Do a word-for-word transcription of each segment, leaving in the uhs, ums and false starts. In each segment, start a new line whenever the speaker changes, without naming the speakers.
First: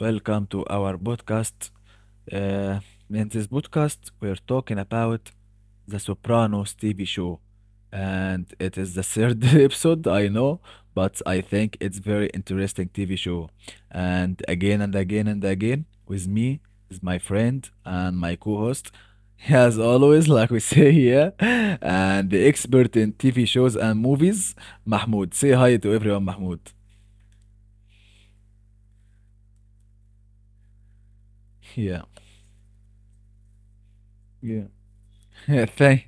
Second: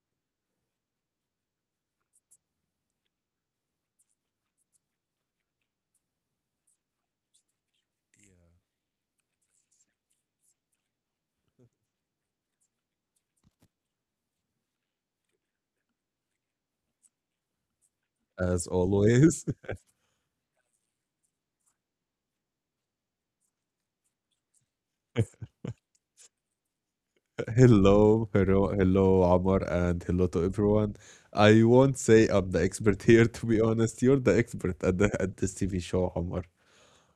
Welcome to our podcast. Uh, in this podcast, we're talking about the Sopranos T V show, and
Yeah.
it is the third episode, I know, but I think it's very interesting T V show. And again and again and again, with me is my friend and my
As
co-host,
always,
as always, like we say here, and the expert in T V shows and movies, Mahmoud. Say hi to everyone, Mahmoud.
hello, hello, hello, Omar, and hello to everyone. I won't say I'm the
Yeah.
expert here, to be honest. You're the expert at the at this
Yeah.
T V show, Omar.
Thank,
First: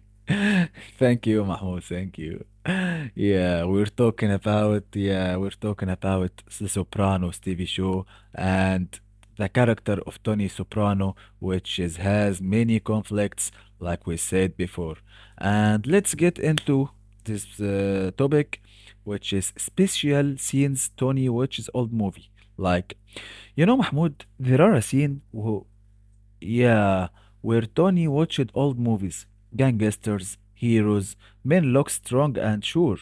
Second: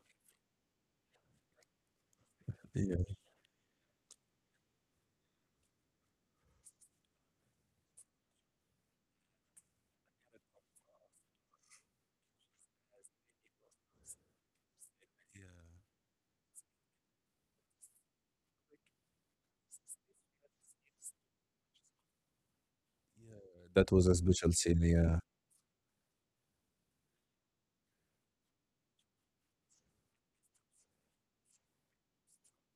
thank you, Mahmoud. Thank you.
Yeah, yeah,
Yeah, we're talking about yeah, we're talking about The Sopranos T V show and the character of Tony Soprano, which is has many conflicts, like we said before. And let's get into this uh, topic, which is special scenes Tony watches old movie. Like
yeah.
you know,
that was a
Mahmoud,
special
there are
scene.
a
Yeah,
scene who. Yeah, where Tony watched old movies, gangsters, heroes, men look strong and sure.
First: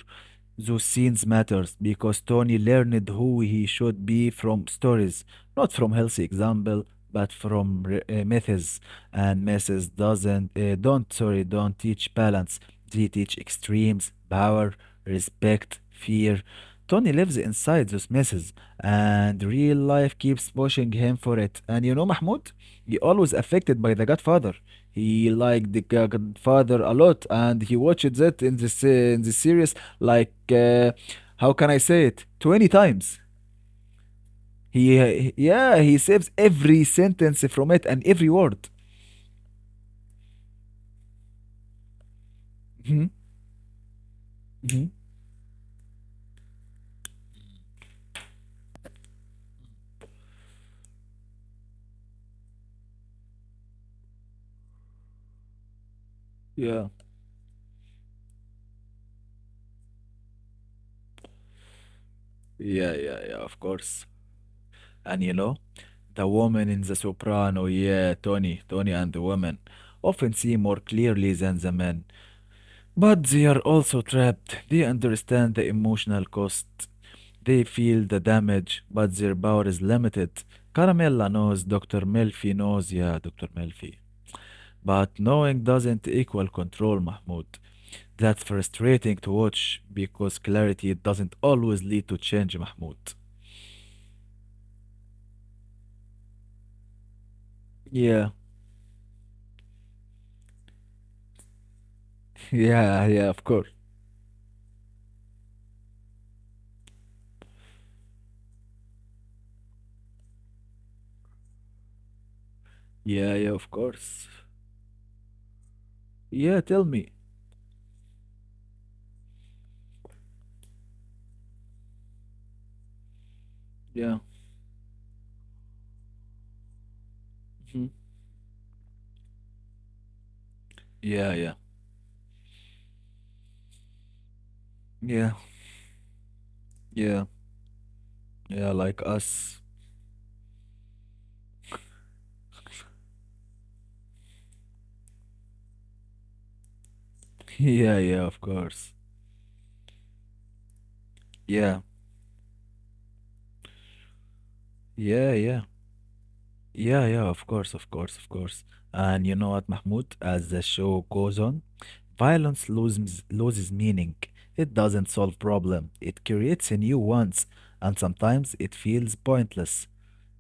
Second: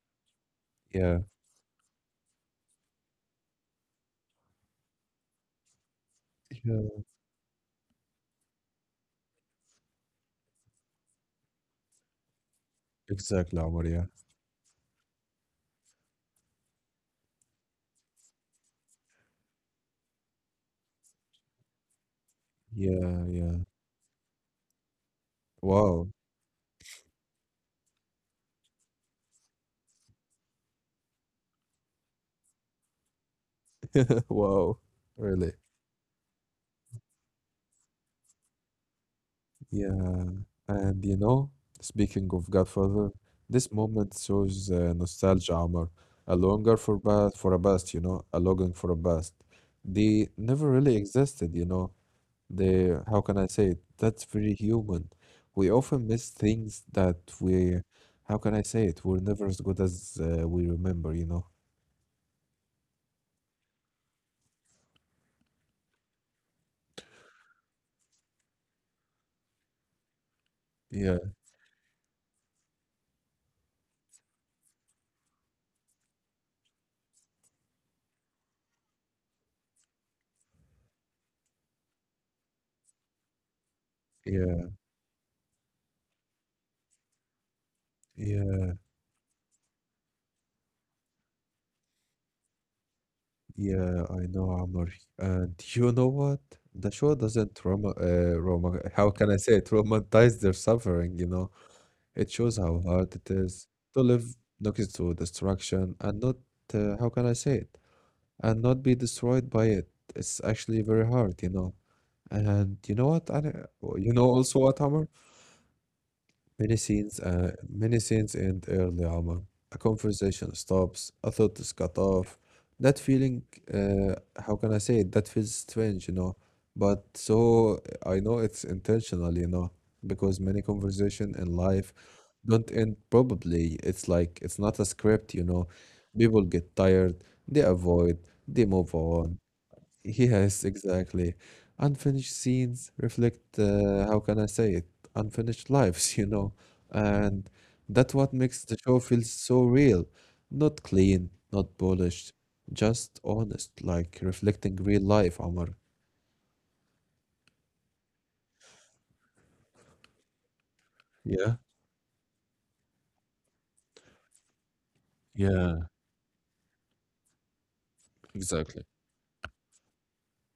Those
yeah,
scenes matters because Tony learned who he should be from stories, not from healthy example,
yeah,
but from re- uh, myths, and misses doesn't uh, don't sorry don't teach balance, they teach
exactly, Omar. Yeah,
extremes, power, respect, fear. Tony lives inside those messes, and real life keeps pushing him for it. And you know, Mahmoud, he
yeah,
always
yeah.
affected by the Godfather. He liked the G-
Wow,
godfather a lot, and he watched that in this uh, in the series, like uh, how can I say it, twenty times.
wow, really.
He yeah he saves every sentence from it and every word.
Yeah, and you know, speaking of Godfather,
Mhm.
this moment shows uh,
Mhm.
nostalgia, Omar, a longer for past, for a past, you know, a longing for a past. They never really existed, you know. They, how can I say it? That's very human. We often miss things
Yeah,
that we, how can I say it? we're never as good as uh, we remember, you know.
yeah, yeah, yeah, of course. And you know, the woman in The Soprano, yeah, Tony, Tony and the woman often see more
Yeah,
clearly than the men, but they are also trapped. They understand the emotional cost, they feel the damage, but their power is limited. Caramella knows, Doctor Melfi knows, yeah, Doctor Melfi.
yeah,
But knowing doesn't equal control, Mahmoud. That's
yeah.
frustrating to watch because clarity doesn't always lead to change, Mahmoud.
Yeah, I know, Amr. And you know what? The show doesn't trauma, uh,
Yeah.
trauma, how can I say it? Romanticize their suffering, you know? It shows how hard
Yeah,
it
yeah, of
is
course.
to live next to destruction and not, uh, how can I say it? and not be destroyed by it. It's actually very hard, you know? And you know what? I,
Yeah, yeah, of
you know
course.
also what, Amr? Many
Yeah, tell
scenes,
me.
uh, many scenes end early, Omar. A conversation stops, a thought is cut off. That feeling, uh,
Yeah.
how can I say it? that feels strange, you know. But so
Mhm.
uh, I know it's intentional, you know, because many conversation
Yeah,
in
yeah.
life don't end probably. It's like it's not a script, you
Yeah,
know. People get tired,
yeah.
they avoid, they
Yeah,
move
like
on.
us.
Yes, exactly. Unfinished scenes reflect, uh, how can I say it? Unfinished lives, you know. And that's
Yeah,
what
yeah, of
makes the show
course.
feel so real. Not clean, not
Yeah.
polished, just honest, like reflecting real life,
Yeah,
Omar.
yeah. Yeah, yeah, of course, of course, of course. And you know what, Mahmoud? As the show goes
Yeah,
on, violence loses loses meaning. It doesn't solve
yeah,
problem. It creates a new ones, and sometimes
exactly.
it feels pointless.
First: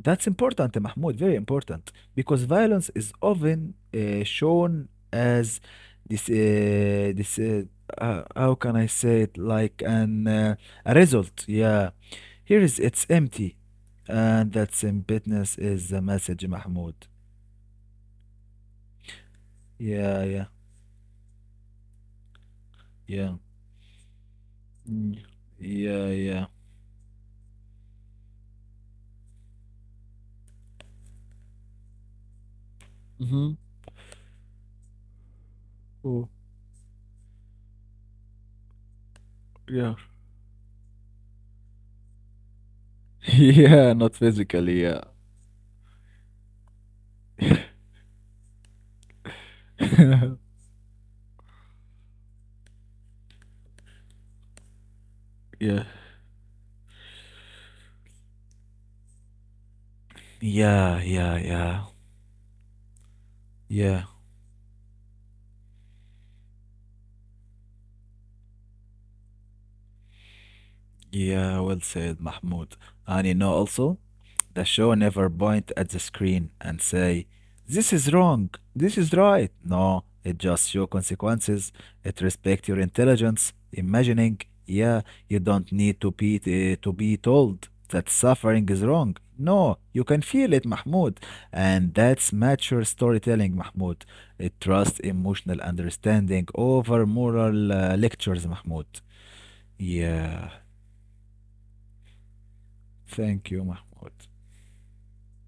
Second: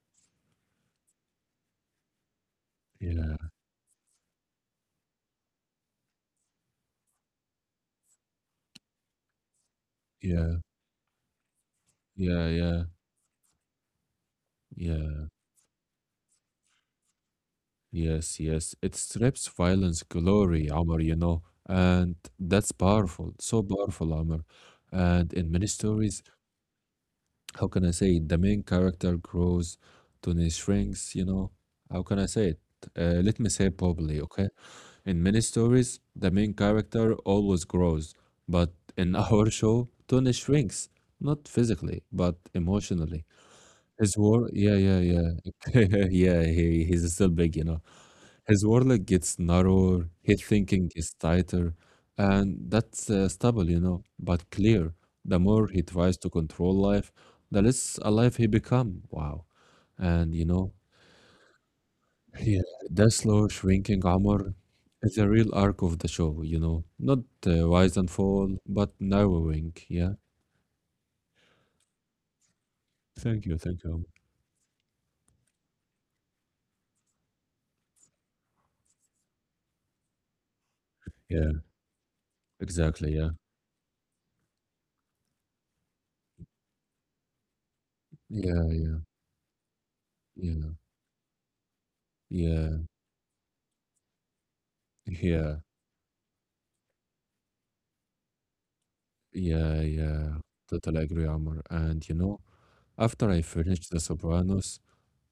That's important, Mahmoud, very important, because violence is
Yeah,
often uh, shown as this uh, this uh, uh, how can I say it, like an uh,
yeah,
a result, yeah,
yeah,
here is
yeah,
it's empty. And that's in
yeah.
business is the message, Mahmoud.
Yes, yes. It strips violence
Yeah, yeah,
glory, Amr, you know, and that's
yeah.
powerful, so powerful, Amr.
Mm,
And in many
yeah,
stories,
yeah.
how can I say it? The main character grows, Tony shrinks, you know. How can I say it? Uh, let me
Mm-hmm.
say probably, okay? In many stories,
Oh,
the main character always grows, but in our show,
yeah.
Tony shrinks, not physically, but emotionally.
yeah, not
His war yeah,
physically,
yeah,
yeah.
yeah. Yeah, he he's still big, you know. His warlock gets narrower, his thinking is tighter, and that's uh, stable, you know, but clear. The more
Yeah.
he tries to control life, the less alive he become. Wow. And you know,
Yeah, yeah, yeah.
yeah, the slow
Yeah.
shrinking armor is a real arc of the show, you know. Not uh, rise and fall, but narrowing, yeah.
Yeah, well said, Mahmoud. And you
Thank
know
you, thank
also,
you.
the show never point at the screen and say, this is wrong, this is right. No, it just show
Yeah,
consequences. It respect your
exactly, yeah.
intelligence, imagining. Yeah, you don't need to be uh, to be told that suffering
Yeah,
is
yeah,
wrong. No, you can feel it,
yeah,
Mahmoud. And that's mature
yeah.
storytelling, Mahmoud. It trusts emotional
Yeah,
understanding over moral uh, lectures, Mahmoud.
yeah,
Yeah.
yeah. Totally agree, Amr. And you know, after
Thank
I
you,
finished
Mahmoud.
The Sopranos,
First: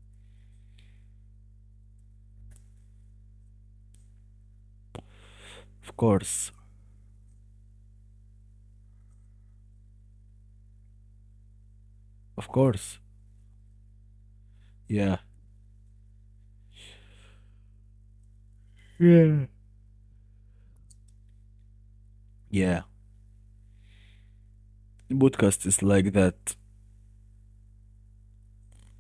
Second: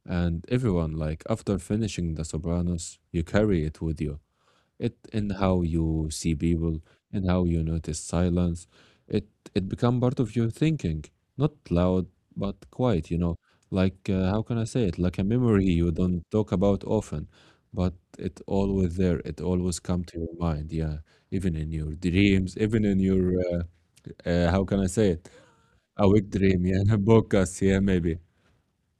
and everyone, like, after finishing The Sopranos, you carry it with you. It in how
Of
you see
course.
people, in how you notice silence. It it become part of your thinking, not loud
Of
but
course.
quiet. You know, like uh, how can I say it?
Yeah.
Like a memory you don't talk about often, but it always there. It
Yeah.
always come to your mind. Yeah, even in your dreams,
Yeah.
even in your uh, uh, how can I say
The
it?
podcast is
A
like
weak
that.
dream, yeah, a podcast, yeah, maybe.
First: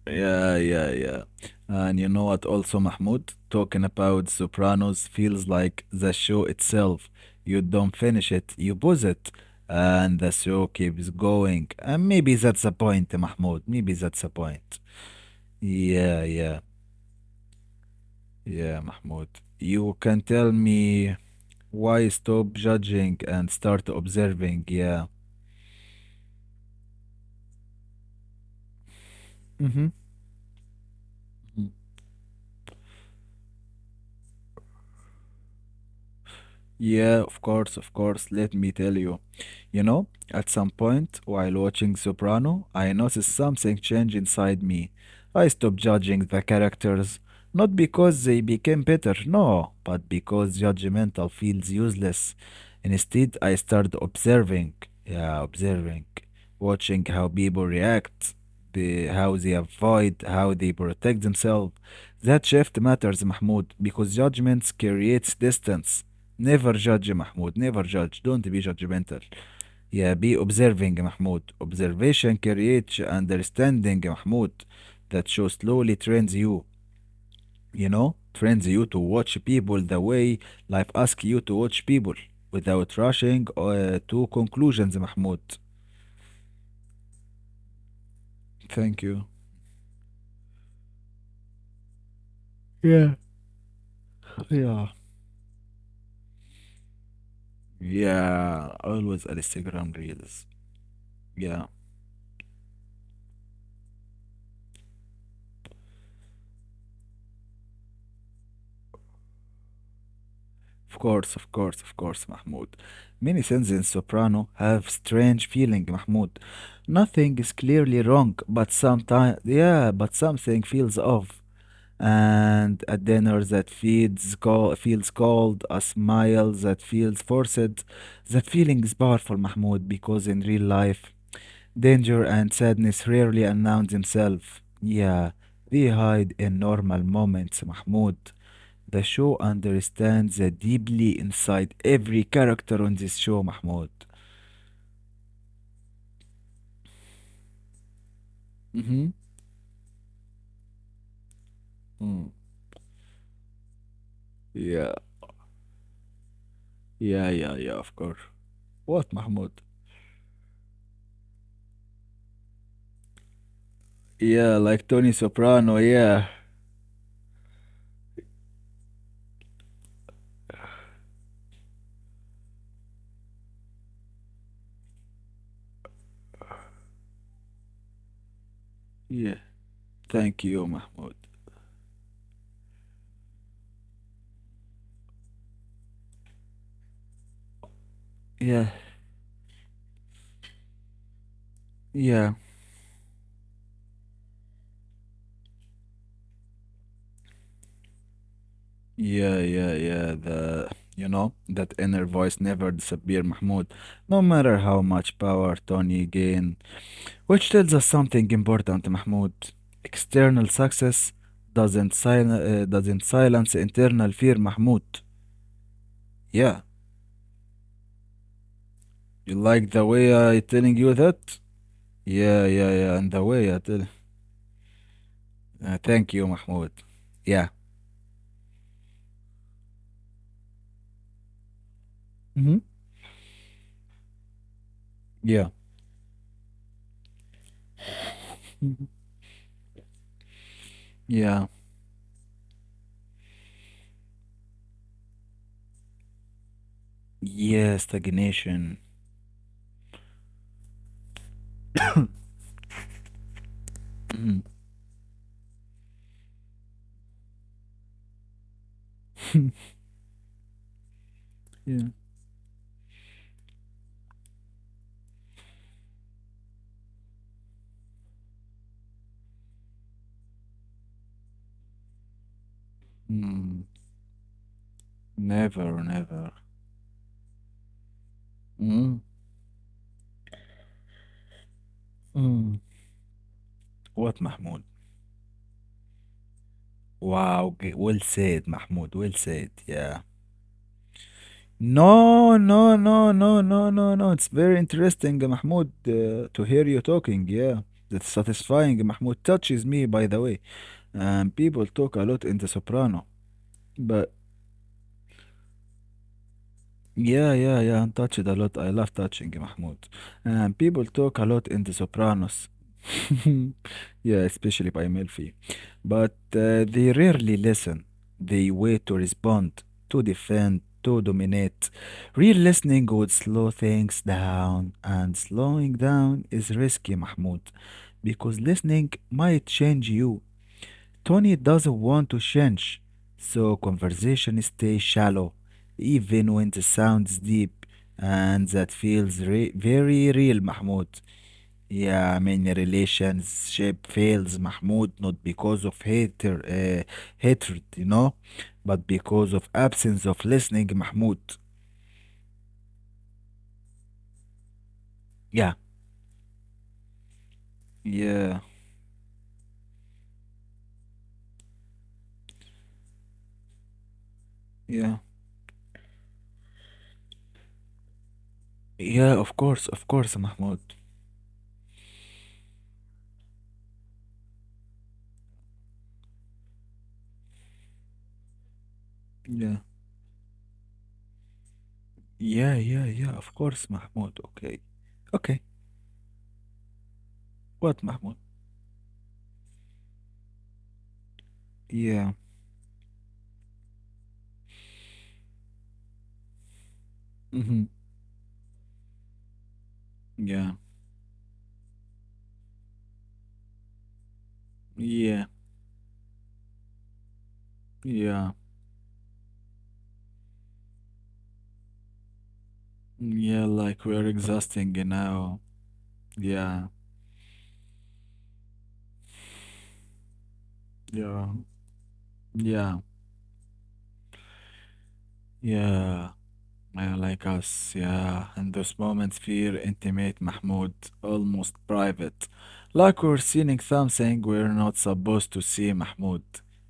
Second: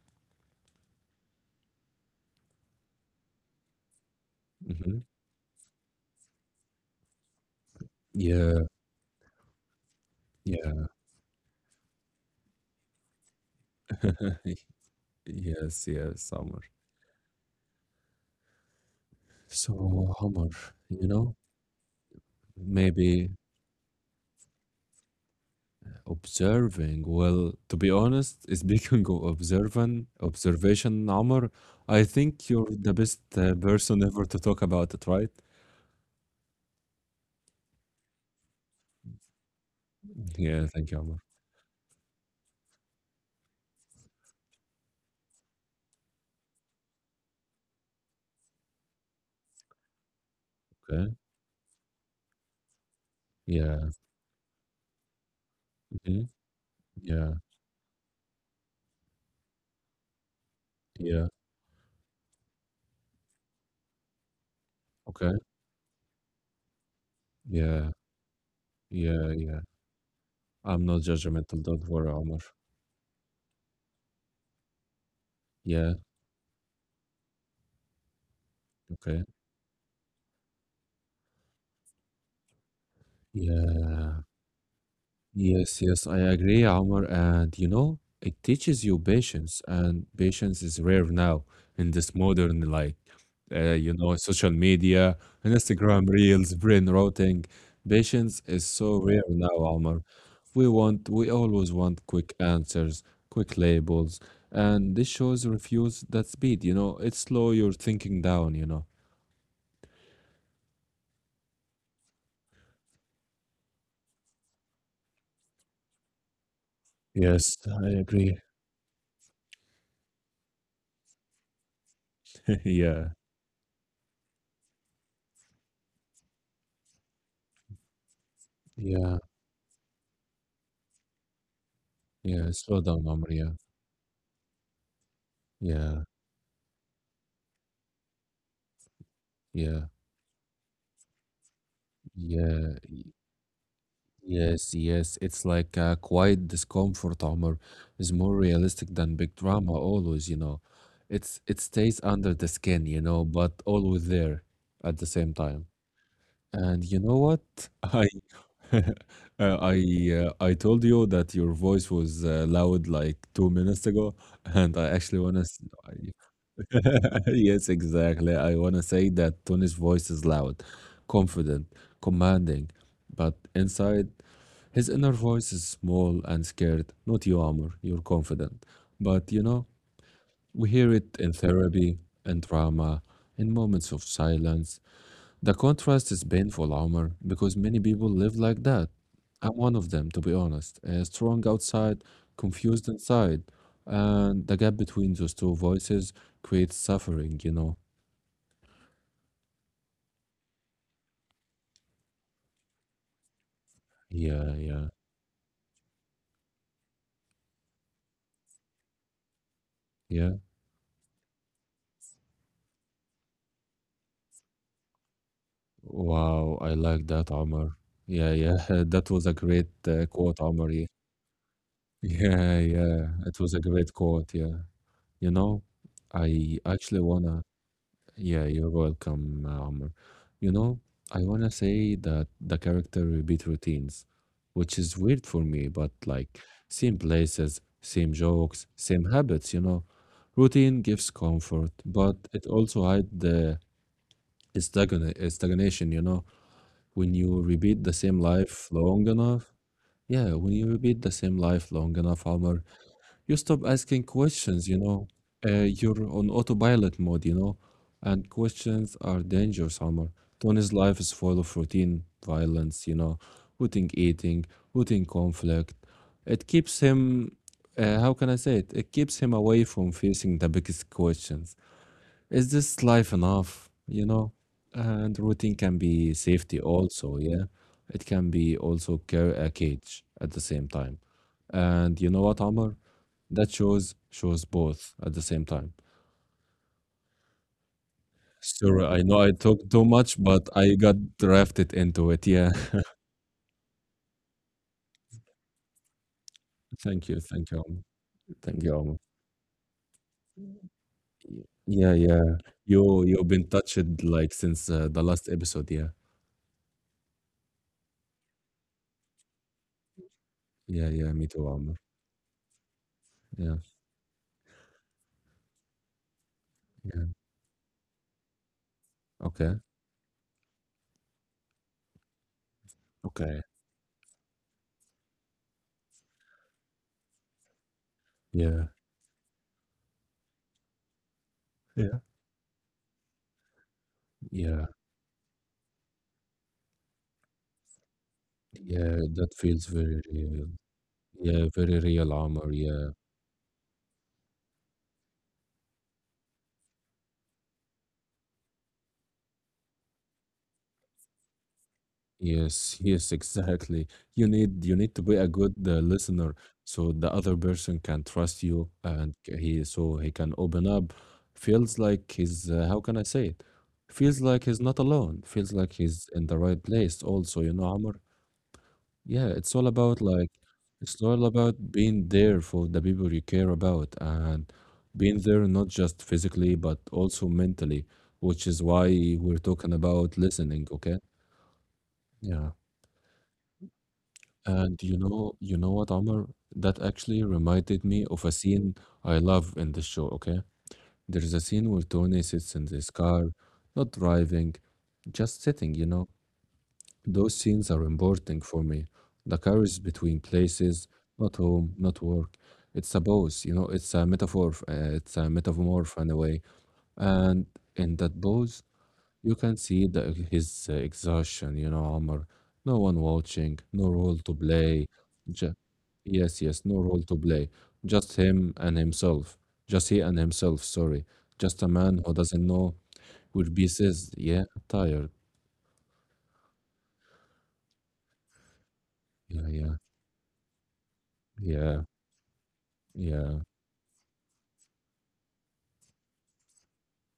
Yeah, yeah, yeah. And you know what, also, Mahmoud, talking about
hmm
Sopranos feels like the show itself. You don't finish it,
Yeah,
you pause it. And the show
yeah.
keeps going. And maybe that's the point, Mahmoud. Maybe that's the point.
yes, yes,
Yeah, yeah,
Summer.
yeah, Mahmoud. You
So,
can
Homer,
tell
you
me
know,
why stop judging
maybe
and start observing. Yeah.
observing. Well, to be honest, speaking of
Mm-hmm.
observant observation, Homer, I think you're the best uh, person ever to talk about it, right?
Yeah, of course, of course. Let me tell you. You know, at
Yeah,
some
thank you, Homer.
point while watching Soprano, I noticed something change inside me. I stopped judging the characters, not because they became better, no, but because
Okay.
judgmental feels useless. Instead, I
Yeah.
started observing. Yeah, observing.
Mhm,
Watching how
yeah.
people react, the, how they avoid, how they protect
Yeah.
themselves. That shift matters, Mahmoud, because judgments
Okay.
creates distance. Never judge, Mahmoud. Never
Yeah.
judge. Don't be
Yeah.
judgmental.
Yeah.
Yeah, be
I'm not
observing,
judgmental.
Mahmoud.
Don't worry, Homer.
Observation creates understanding, Mahmoud. That show
Yeah.
slowly trains you, you know, trains you to
Okay.
watch people the way life asks you to watch people without rushing uh,
Yeah.
to conclusions, Mahmoud.
Yes, yes, I agree, Omar. And you know, it teaches you
Thank you.
patience, and patience is rare now in this modern, like,
Yeah,
uh, you know, social
yeah.
media, Instagram reels, brain rotting. Patience is
Yeah,
so rare
always
now,
Instagram
Omar.
reels.
We want, we
Yeah.
always want quick answers, quick labels, and this shows refuse that speed, you know, it slow your thinking down, you know.
Of course, of course, of course, Mahmoud. Many sins in Soprano have strange feeling, Mahmoud. Nothing is
Yes, I
clearly wrong,
agree.
but sometimes, yeah, but something feels off. And a
Yeah.
dinner that feeds call, feels cold, a smile that feels forced. That feeling is
Yeah.
powerful, Mahmoud, because in real life, danger
Yeah.
and
Slow down,
sadness
Omar.
rarely
Yeah.
announce themselves. Yeah, they
Yeah.
hide in normal moments, Mahmoud. The show
Yeah,
understands the deeply inside every
yeah,
character on this show, Mahmoud.
yes, yes. It's like a quiet discomfort, Omar, is more realistic
Mm-hmm.
than big drama always, you know. It's it stays
Mm.
under the skin, you know, but always there
Yeah,
at the same time. And you know
yeah,
what?
yeah, yeah, of
I
course. What,
uh,
Mahmoud?
I uh, I told you that your voice was uh, loud like two minutes ago,
Yeah,
and
like
I
Tony
actually want
Soprano,
to.
yeah.
Yes, exactly. I want to say that Tony's voice is loud, confident, commanding, but inside, his inner voice is small and scared. Not you, Amr, you're confident. But
Yeah,
you know,
thank you,
we hear
Mahmoud.
it in therapy, in drama, in moments of silence. The contrast is painful, Amr, because many people live like
Yeah,
that. I'm one of them, to be honest. Uh, strong outside,
yeah.
confused inside. And the gap between those two voices creates suffering, you know.
Yeah, yeah, yeah, the, you know, that inner voice never disappear, Mahmoud. No
Yeah,
matter how
yeah,
much power Tony gain, which tells us something important, Mahmoud.
yeah.
External success doesn't, sil- uh, doesn't silence internal fear, Mahmoud.
Wow,
Yeah,
I like that, Omar. Yeah, yeah. That was a
you
great
like the
uh,
way
quote,
I
Omar.
telling
Yeah,
you that? Yeah,
yeah,
yeah, yeah,
yeah.
and the
It was
way
a
I tell.
great quote. Yeah. You know,
Uh, thank you,
I
Mahmoud.
actually wanna.
Yeah.
Yeah, you're welcome, uh, Omar. You know, I wanna say that the
Hmm.
character repeat routines, which is weird for
Yeah.
me, but like same places, same jokes,
Mhm.
same habits. You know, routine gives
Yeah.
comfort, but it also hides the It's stagna- it's stagnation, you know. When you
Yeah,
repeat the same life
stagnation.
long enough, yeah, when you repeat the same life long enough, Omar, you stop asking
Mm.
questions, you know. Uh, you're on autopilot mode, you know, and questions are dangerous, Omar. Tony's life is full of
Yeah.
routine violence, you know, routine eating, routine conflict. It keeps him, uh, how can I say it? It keeps him away from facing the biggest questions is this life
Mm.
enough? You know, and routine can
Never,
be
never.
safety also. Yeah, it can be also
Mm.
ca- a cage at the same time. And you know what,
Mm.
Amr? That shows
What,
shows
Mahmoud?
both at the same time.
Wow, g- well said,
Sorry,
Mahmoud.
I
Well
know I
said.
talked too
Yeah.
much, but I got drafted into it.
No,
Yeah.
no, no, no, no, no, no. It's very interesting, Mahmoud, uh, to hear you
Thank you,
talking.
thank you,
Yeah,
Omar.
that's
Thank you,
satisfying.
Omar.
Mahmoud touches me, by the way. And
Y-
people
yeah,
talk a
yeah.
lot in The
You
Soprano,
you've been touched
but
like since uh, the last episode. Yeah,
yeah, yeah, yeah. And touched a lot. I love touching, Mahmoud. And people
yeah, yeah.
talk
Me
a
too,
lot in
Omar.
The Sopranos.
Yeah,
Yeah, especially by Melfi. But uh, they
yeah.
rarely listen. They wait to
Okay,
respond, to defend, to dominate. Real listening would
okay.
slow things down, and slowing down is risky, Mahmoud, because
Yeah,
listening might change you. Tony doesn't
yeah.
want to change, so conversation
Yeah,
stays shallow, even when the sound's deep, and that
yeah,
feels
that
re-
feels very
very real,
real.
Mahmoud.
Yeah, very real,
Yeah, I mean,
Omar. Yeah,
relationship fails, Mahmoud, not because of hater, uh, hatred, you know, but because of absence of listening, Mahmoud.
yes, yes, exactly. You need you need to be a good
Yeah,
uh, listener so the other person can trust
yeah,
you and c- he so he can open up. Feels like he's uh, how can I say it? Feels like he's not
yeah,
alone. Feels like he's in the right place also, you know, Omar.
yeah,
Yeah,
of
it's all
course, of
about
course,
like
Mahmoud.
it's all about being there for the people you care about and being there not just physically but also mentally, which is why we're
Yeah,
talking about listening, okay? Yeah.
yeah, yeah, yeah, of course, Mahmoud. Okay,
And you know,
okay,
you know what, Omar? That actually reminded
what,
me
Mahmoud?
of a scene I love in the show, okay? There's a scene where
Yeah.
Tony sits in this car, not driving, just sitting, you know? Those
Hmm.
scenes are important for me. The courage between
Yeah,
places, not home, not work. It's a pose, you know, it's a metaphor, f- uh, it's a
yeah,
metamorph in a way. And in that
yeah,
pose, you can see the, his uh, exhaustion, you know, Omar. No one
yeah.
watching,
Like
no
we're
role to
exhausting
play.
now.
Ju- yes, yes,
Yeah,
no role to play. Just him and himself. Just he and himself, sorry.
yeah,
Just a man who doesn't know
yeah,
where peace is. Yeah, tired.
yeah. Yeah, like us. Yeah, and those moments
Yeah,
feel
yeah,
intimate, Mahmoud, almost
yeah,
private. Like we're
yeah.
seeing something we're not supposed to see, Mahmoud.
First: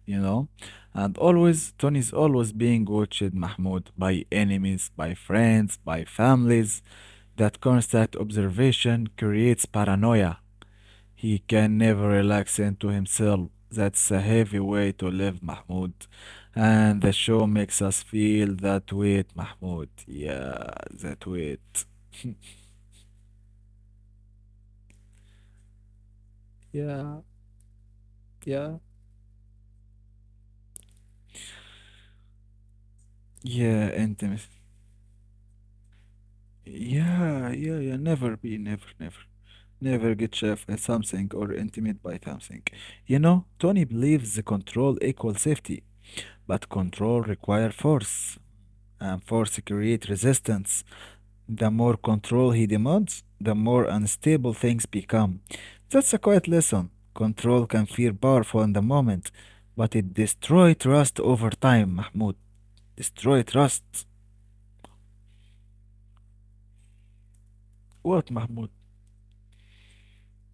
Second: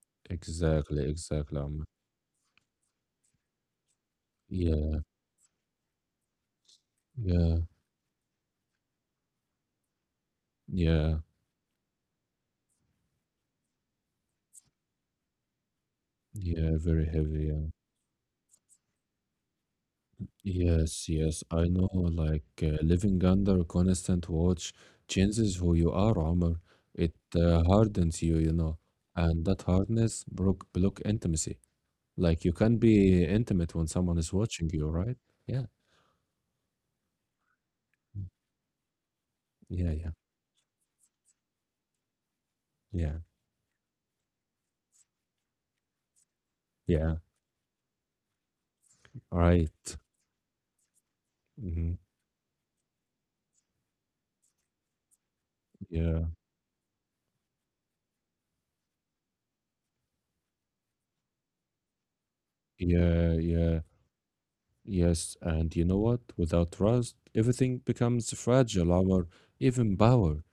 You know,
Exactly,
and
exactly.
always
Um,
Tony's always being watched, Mahmoud, by enemies,
yeah,
by friends, by families.
yeah,
That constant observation creates paranoia.
yeah,
He can never relax into himself. That's a heavy way to live, Mahmoud.
yeah,
And
very
the show
heavy. Yeah.
makes us feel that weight, Mahmoud. Yeah,
Yes,
that
yes, I
weight.
know. Like uh, living under constant watch changes who you are, Omar. It
Yeah,
uh, hardens you, you know,
yeah.
and that hardness broke block intimacy. Like you can be intimate when
Yeah,
someone is
intimacy.
watching you, right? Yeah,
Yeah, yeah, yeah. Never be, never, never,
yeah, yeah,
never get chef at something or intimate by something.
yeah,
You know, Tony believes the control equals safety, but
yeah.
control requires force, and force
Right.
creates resistance. The more
Mhm.
control he demands, the more unstable things become. That's a
Yeah,
quiet lesson. Control can feel powerful in the moment, but it destroys trust over time, Mahmoud.
yeah,
Destroy
yeah.
trust.
Yes, and you know what? Without trust, everything
What,
becomes
Mahmoud?
fragile, or even power.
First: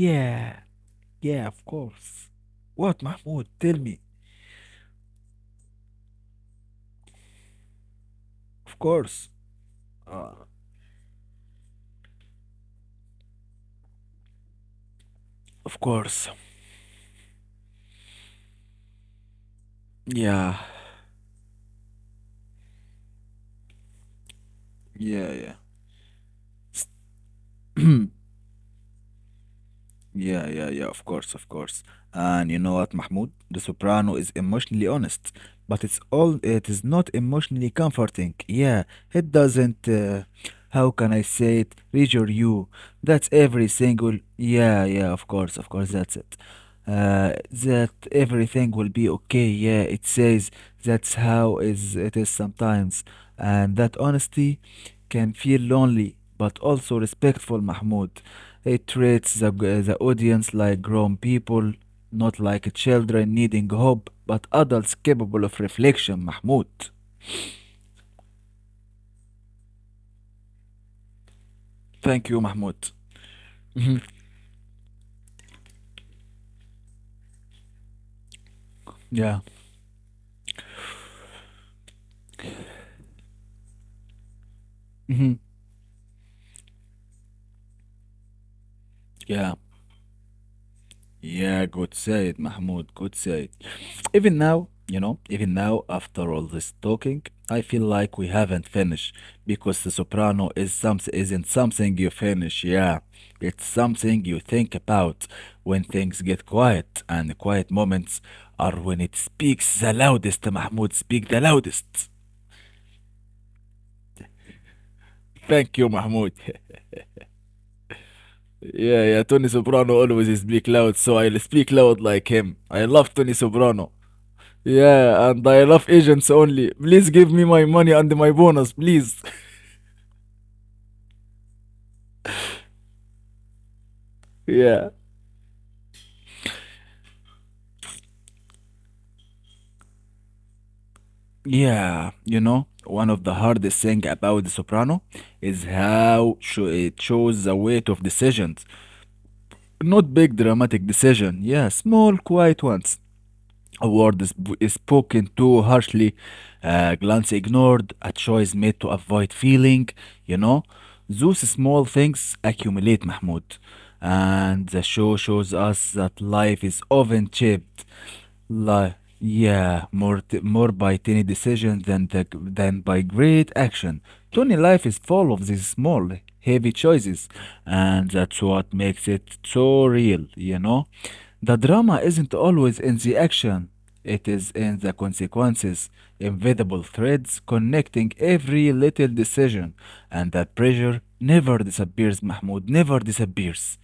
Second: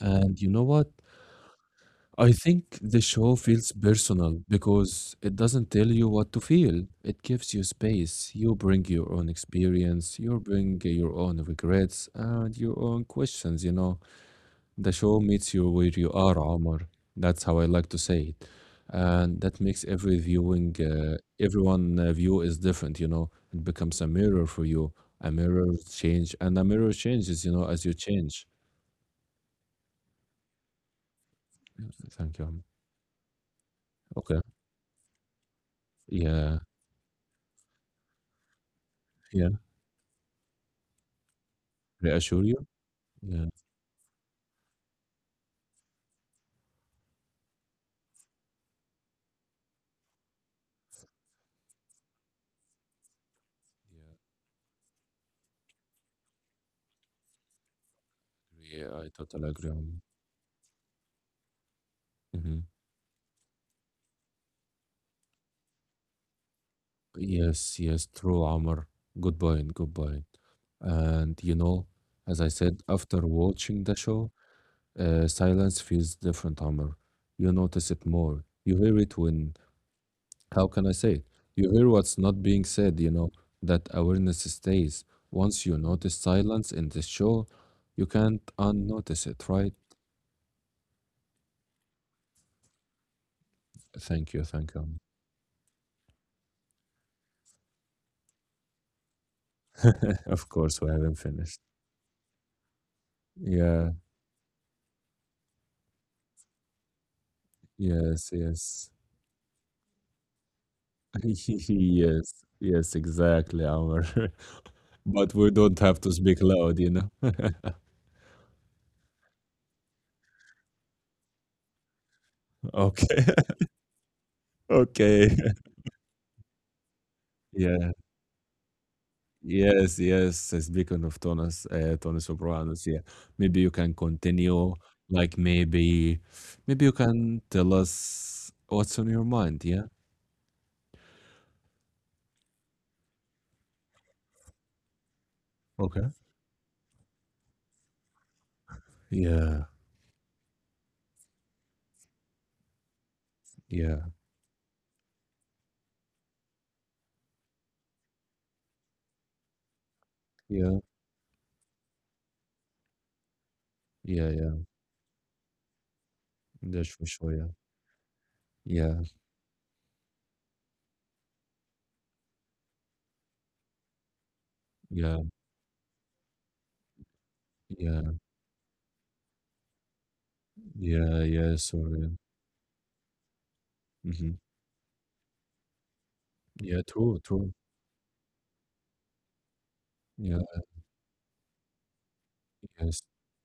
And you know what?
yeah, of course.
I think the
What,
show
Mahmoud?
feels
Tell me.
personal because it doesn't tell you what to feel. It gives you space. You
Of
bring your own
course.
experience,
Uh,
you bring your own regrets, and your own questions, you know. The show meets you
of
where you
course.
are, Omar. That's how I like to say it. And that makes every
Yeah,
viewing, uh, everyone uh, view is different, you know. It becomes a mirror for you. A
yeah, yeah.
mirror change, and a mirror changes, you know, as you change.
Yeah, yeah, yeah, of course, of course.
Thank you.
And you
Omar.
know what, Mahmoud? The Soprano is
Okay.
emotionally honest, but it's all
Yeah.
it is not emotionally comforting. Yeah. It
Yeah.
doesn't, uh, how can I say it, reassure
Reassure you.
you. That's
Yeah.
every single, yeah, yeah, of course, of course, that's it. Uh, that everything will be okay. Yeah, it says that's how is it is sometimes, and that
Yeah.
honesty can feel lonely but also respectful. Mahmoud, it
Yeah. I
treats
totally
the
agree.
the
On.
audience like grown people, not
Hmm.
like children needing hope, but adults capable of reflection. Mahmoud,
Yes. Yes. True, Amr. Good point. Good point. And you know,
thank
as
you,
I said,
Mahmoud.
after watching the show, Uh, silence feels different, Amr. You notice it more. You hear it
Yeah.
when, how can I say it? You hear what's not being said, you know, that awareness stays.
Mhm.
Once you notice silence in this show, you can't unnotice it,
Yeah,
right?
yeah, good said, Mahmoud. Good said.
Thank
Even
you,
now,
thank you.
you
Amr.
know, even now, after all this talking, I feel like we haven't finished because The
Of
Soprano is
course, we
some
haven't
isn't
finished.
something you finish. Yeah, it's
Yeah,
something you think about when things get quiet, and quiet moments
yes,
are
yes.
when it speaks the loudest. Mahmoud, speak the loudest.
Yes, yes, exactly, Amr. But we
Thank
don't
you,
have to
Mahmoud.
speak loud, you know?
Yeah, yeah, Tony Soprano always speak loud, so I'll speak loud like him. I love
Okay,
Tony Soprano. Yeah,
okay.
and I love agents only. Please give me my money
Yeah.
and my bonus, please.
Yes, yes. uh, Speaking of Thomas, uh, Tony Sopranos, yeah. Maybe you can continue.
Yeah.
Like maybe, maybe you can tell us what's on your mind. Yeah.
Yeah, you know, one of the hardest thing about The Soprano is
Okay.
how sho- it shows the weight of decisions.
Yeah.
Not big dramatic decision, yeah, small quiet ones. A
Yeah.
word is is spoken too harshly, a glance ignored, a choice made to avoid feeling, you know?
Yeah.
Those small things accumulate, Mahmoud. And
Yeah.
the
Yeah.
show shows us that life is often
That's for sure.
shaped,
Yeah.
li-
Yeah.
yeah, more t- more by tiny decisions than the, than by great action. Tony life is full of
Yeah.
these small, heavy choices, and that's
Yeah.
what makes it so real, you know? The
Yeah. Yeah.
drama isn't
Sorry.
always in the action, it is
Mm-hmm.
in the consequences, invisible
Yeah.
threads
True. True.
connecting every little decision, and that
Yeah.
pressure never disappears, Mahmoud, never
Yes.
disappears.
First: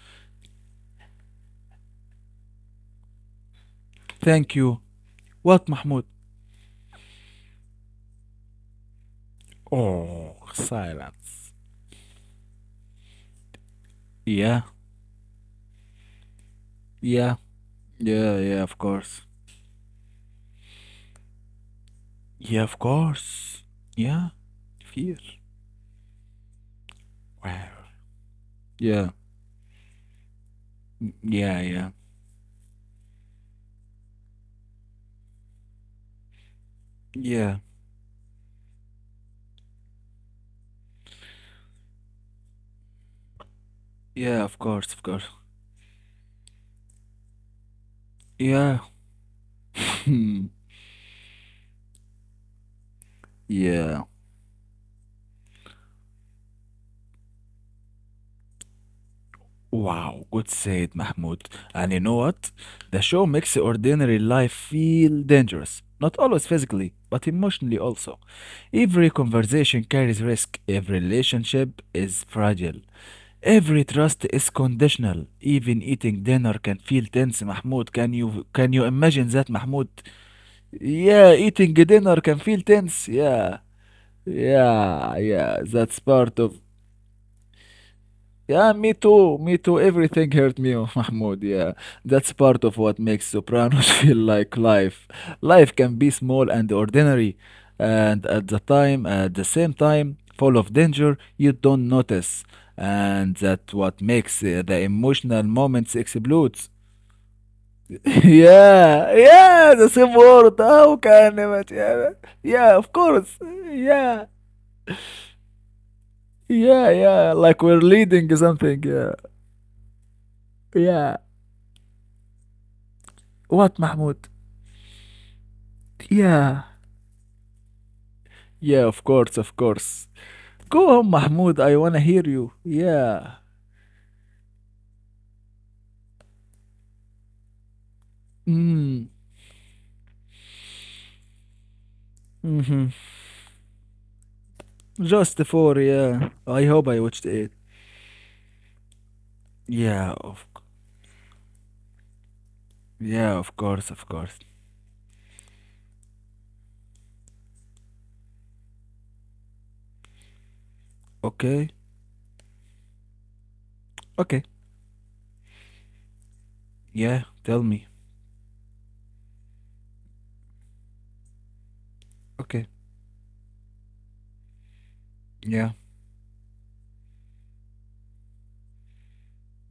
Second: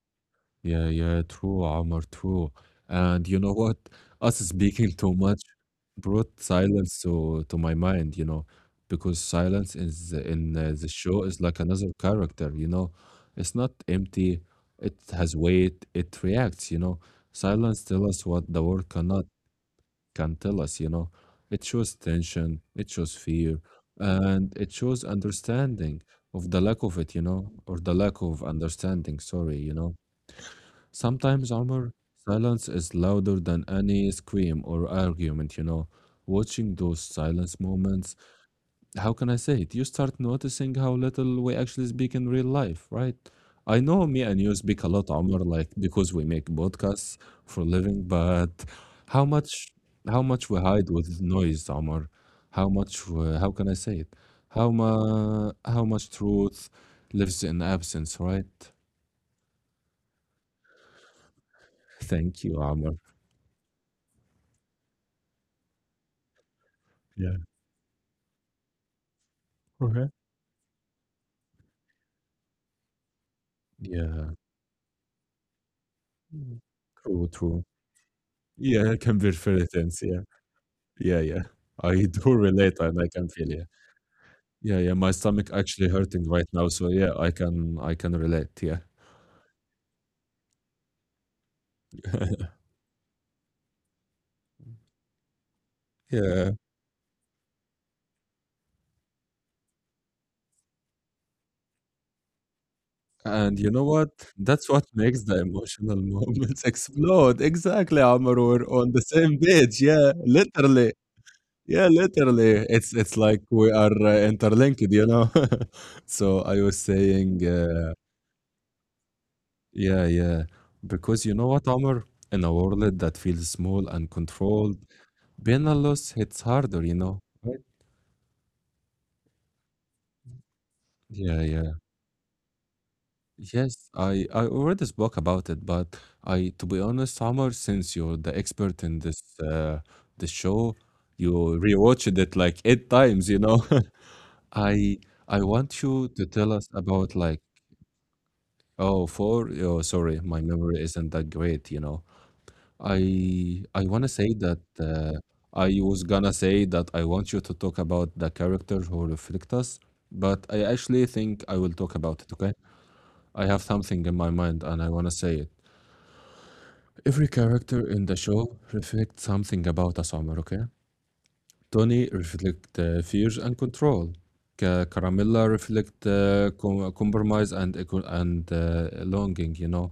Yeah, yeah, true, Omar, true. And you know what? Us
Thank you.
speaking too much
What, Mahmoud?
brought silence to to my mind, you know, because silence is
Oh,
in uh, the show is
silence.
like another character, you know. It's not empty.
Yeah,
It has weight. It reacts, you know.
yeah,
Silence tells us
yeah,
what
yeah,
the
of
world
course.
cannot can tell us, you know. It shows
Yeah,
tension.
of
It shows fear,
course. Yeah,
and it shows
fear.
understanding of the lack of it, you know,
Wow.
or the lack of
Yeah,
understanding. Sorry, you know.
mm,
Sometimes,
yeah, yeah,
Omar, silence is louder than any scream or argument, you know. Watching those
yeah,
silence moments, how can I say it? You start noticing how little we actually speak in real life, right? I know me and
yeah, of
you speak a
course, of
lot,
course.
Omar, like because we make podcasts for a living, but
Yeah,
how much how much we hide with noise, Omar? How much we, how can I say
yeah.
it? How ma, how much truth lives in absence, right?
Wow, good said, Mahmoud. And you know
Thank
what?
you, Omar.
The show makes ordinary life feel dangerous. Not always physically, but
Yeah.
emotionally also. Every conversation carries risk. Every relationship is fragile. Every trust
Yeah.
is conditional. Even eating dinner
Mm.
can feel
True,
tense,
true.
Mahmoud. Can you can you
Yeah, I can
imagine
feel
that,
feel it
Mahmoud?
tense, yeah. Yeah,
Yeah,
yeah.
eating
I
dinner
do
can feel
relate and
tense.
I can feel,
Yeah.
yeah. Yeah, yeah, my
Yeah,
stomach
yeah,
actually
that's
hurting
part
right
of
now, so yeah, I can I can relate,
yeah,
yeah.
me too. Me too. Everything hurt me, Mahmoud. Yeah, that's part of what makes Sopranos feel like life. Life can be small
Yeah,
and ordinary, and at the time, at the same time, full of danger you don't notice, and
and you
that
know
what
what?
makes uh,
That's
the
what makes
emotional
the
moments
emotional moments
explodes.
explode. Exactly, Amr, we're on the
yeah,
same
yeah,
page.
the same
Yeah,
word.
literally.
How can I?
Yeah,
Yeah,
literally.
yeah, of
It's it's
course.
like we are uh,
Yeah,
interlinked, you know. So I was
yeah, yeah.
saying
Like we're
uh,
leading something. Yeah,
Yeah, yeah.
yeah.
Because you know what, Omar? In a world that feels
What,
small and
Mahmoud?
controlled, being a loss hits
Yeah,
harder, you know? Right?
yeah, of course, of course. Go on,
Yeah,
Mahmoud,
yeah.
I wanna hear you. Yeah.
Yes, I, I already spoke about it, but I, to be honest, Omar, since you're the expert in
Mm.
this uh, the show, you rewatched it like
Hmm.
eight times, you know? I
Just
I
for,
want you to
yeah.
tell
I
us
hope I
about
watched
like,
it.
oh, four, oh,
Yeah,
sorry, my
of c-
memory isn't that great, you know?
yeah, of
I I
course,
wanna
of
say
course.
that uh, I was gonna say that I want you to talk about the character who reflect us, but I actually think I will
Okay.
talk about it, okay? I have something in my
Okay.
mind and I wanna say it. Every
Yeah, tell
character
me.
in the show reflects something about us, Omar, okay? Tony reflect
Okay.
uh, fears and control. Ca- Caramilla
Yeah.
reflect uh, com- compromise and eco- and uh, longing, you know.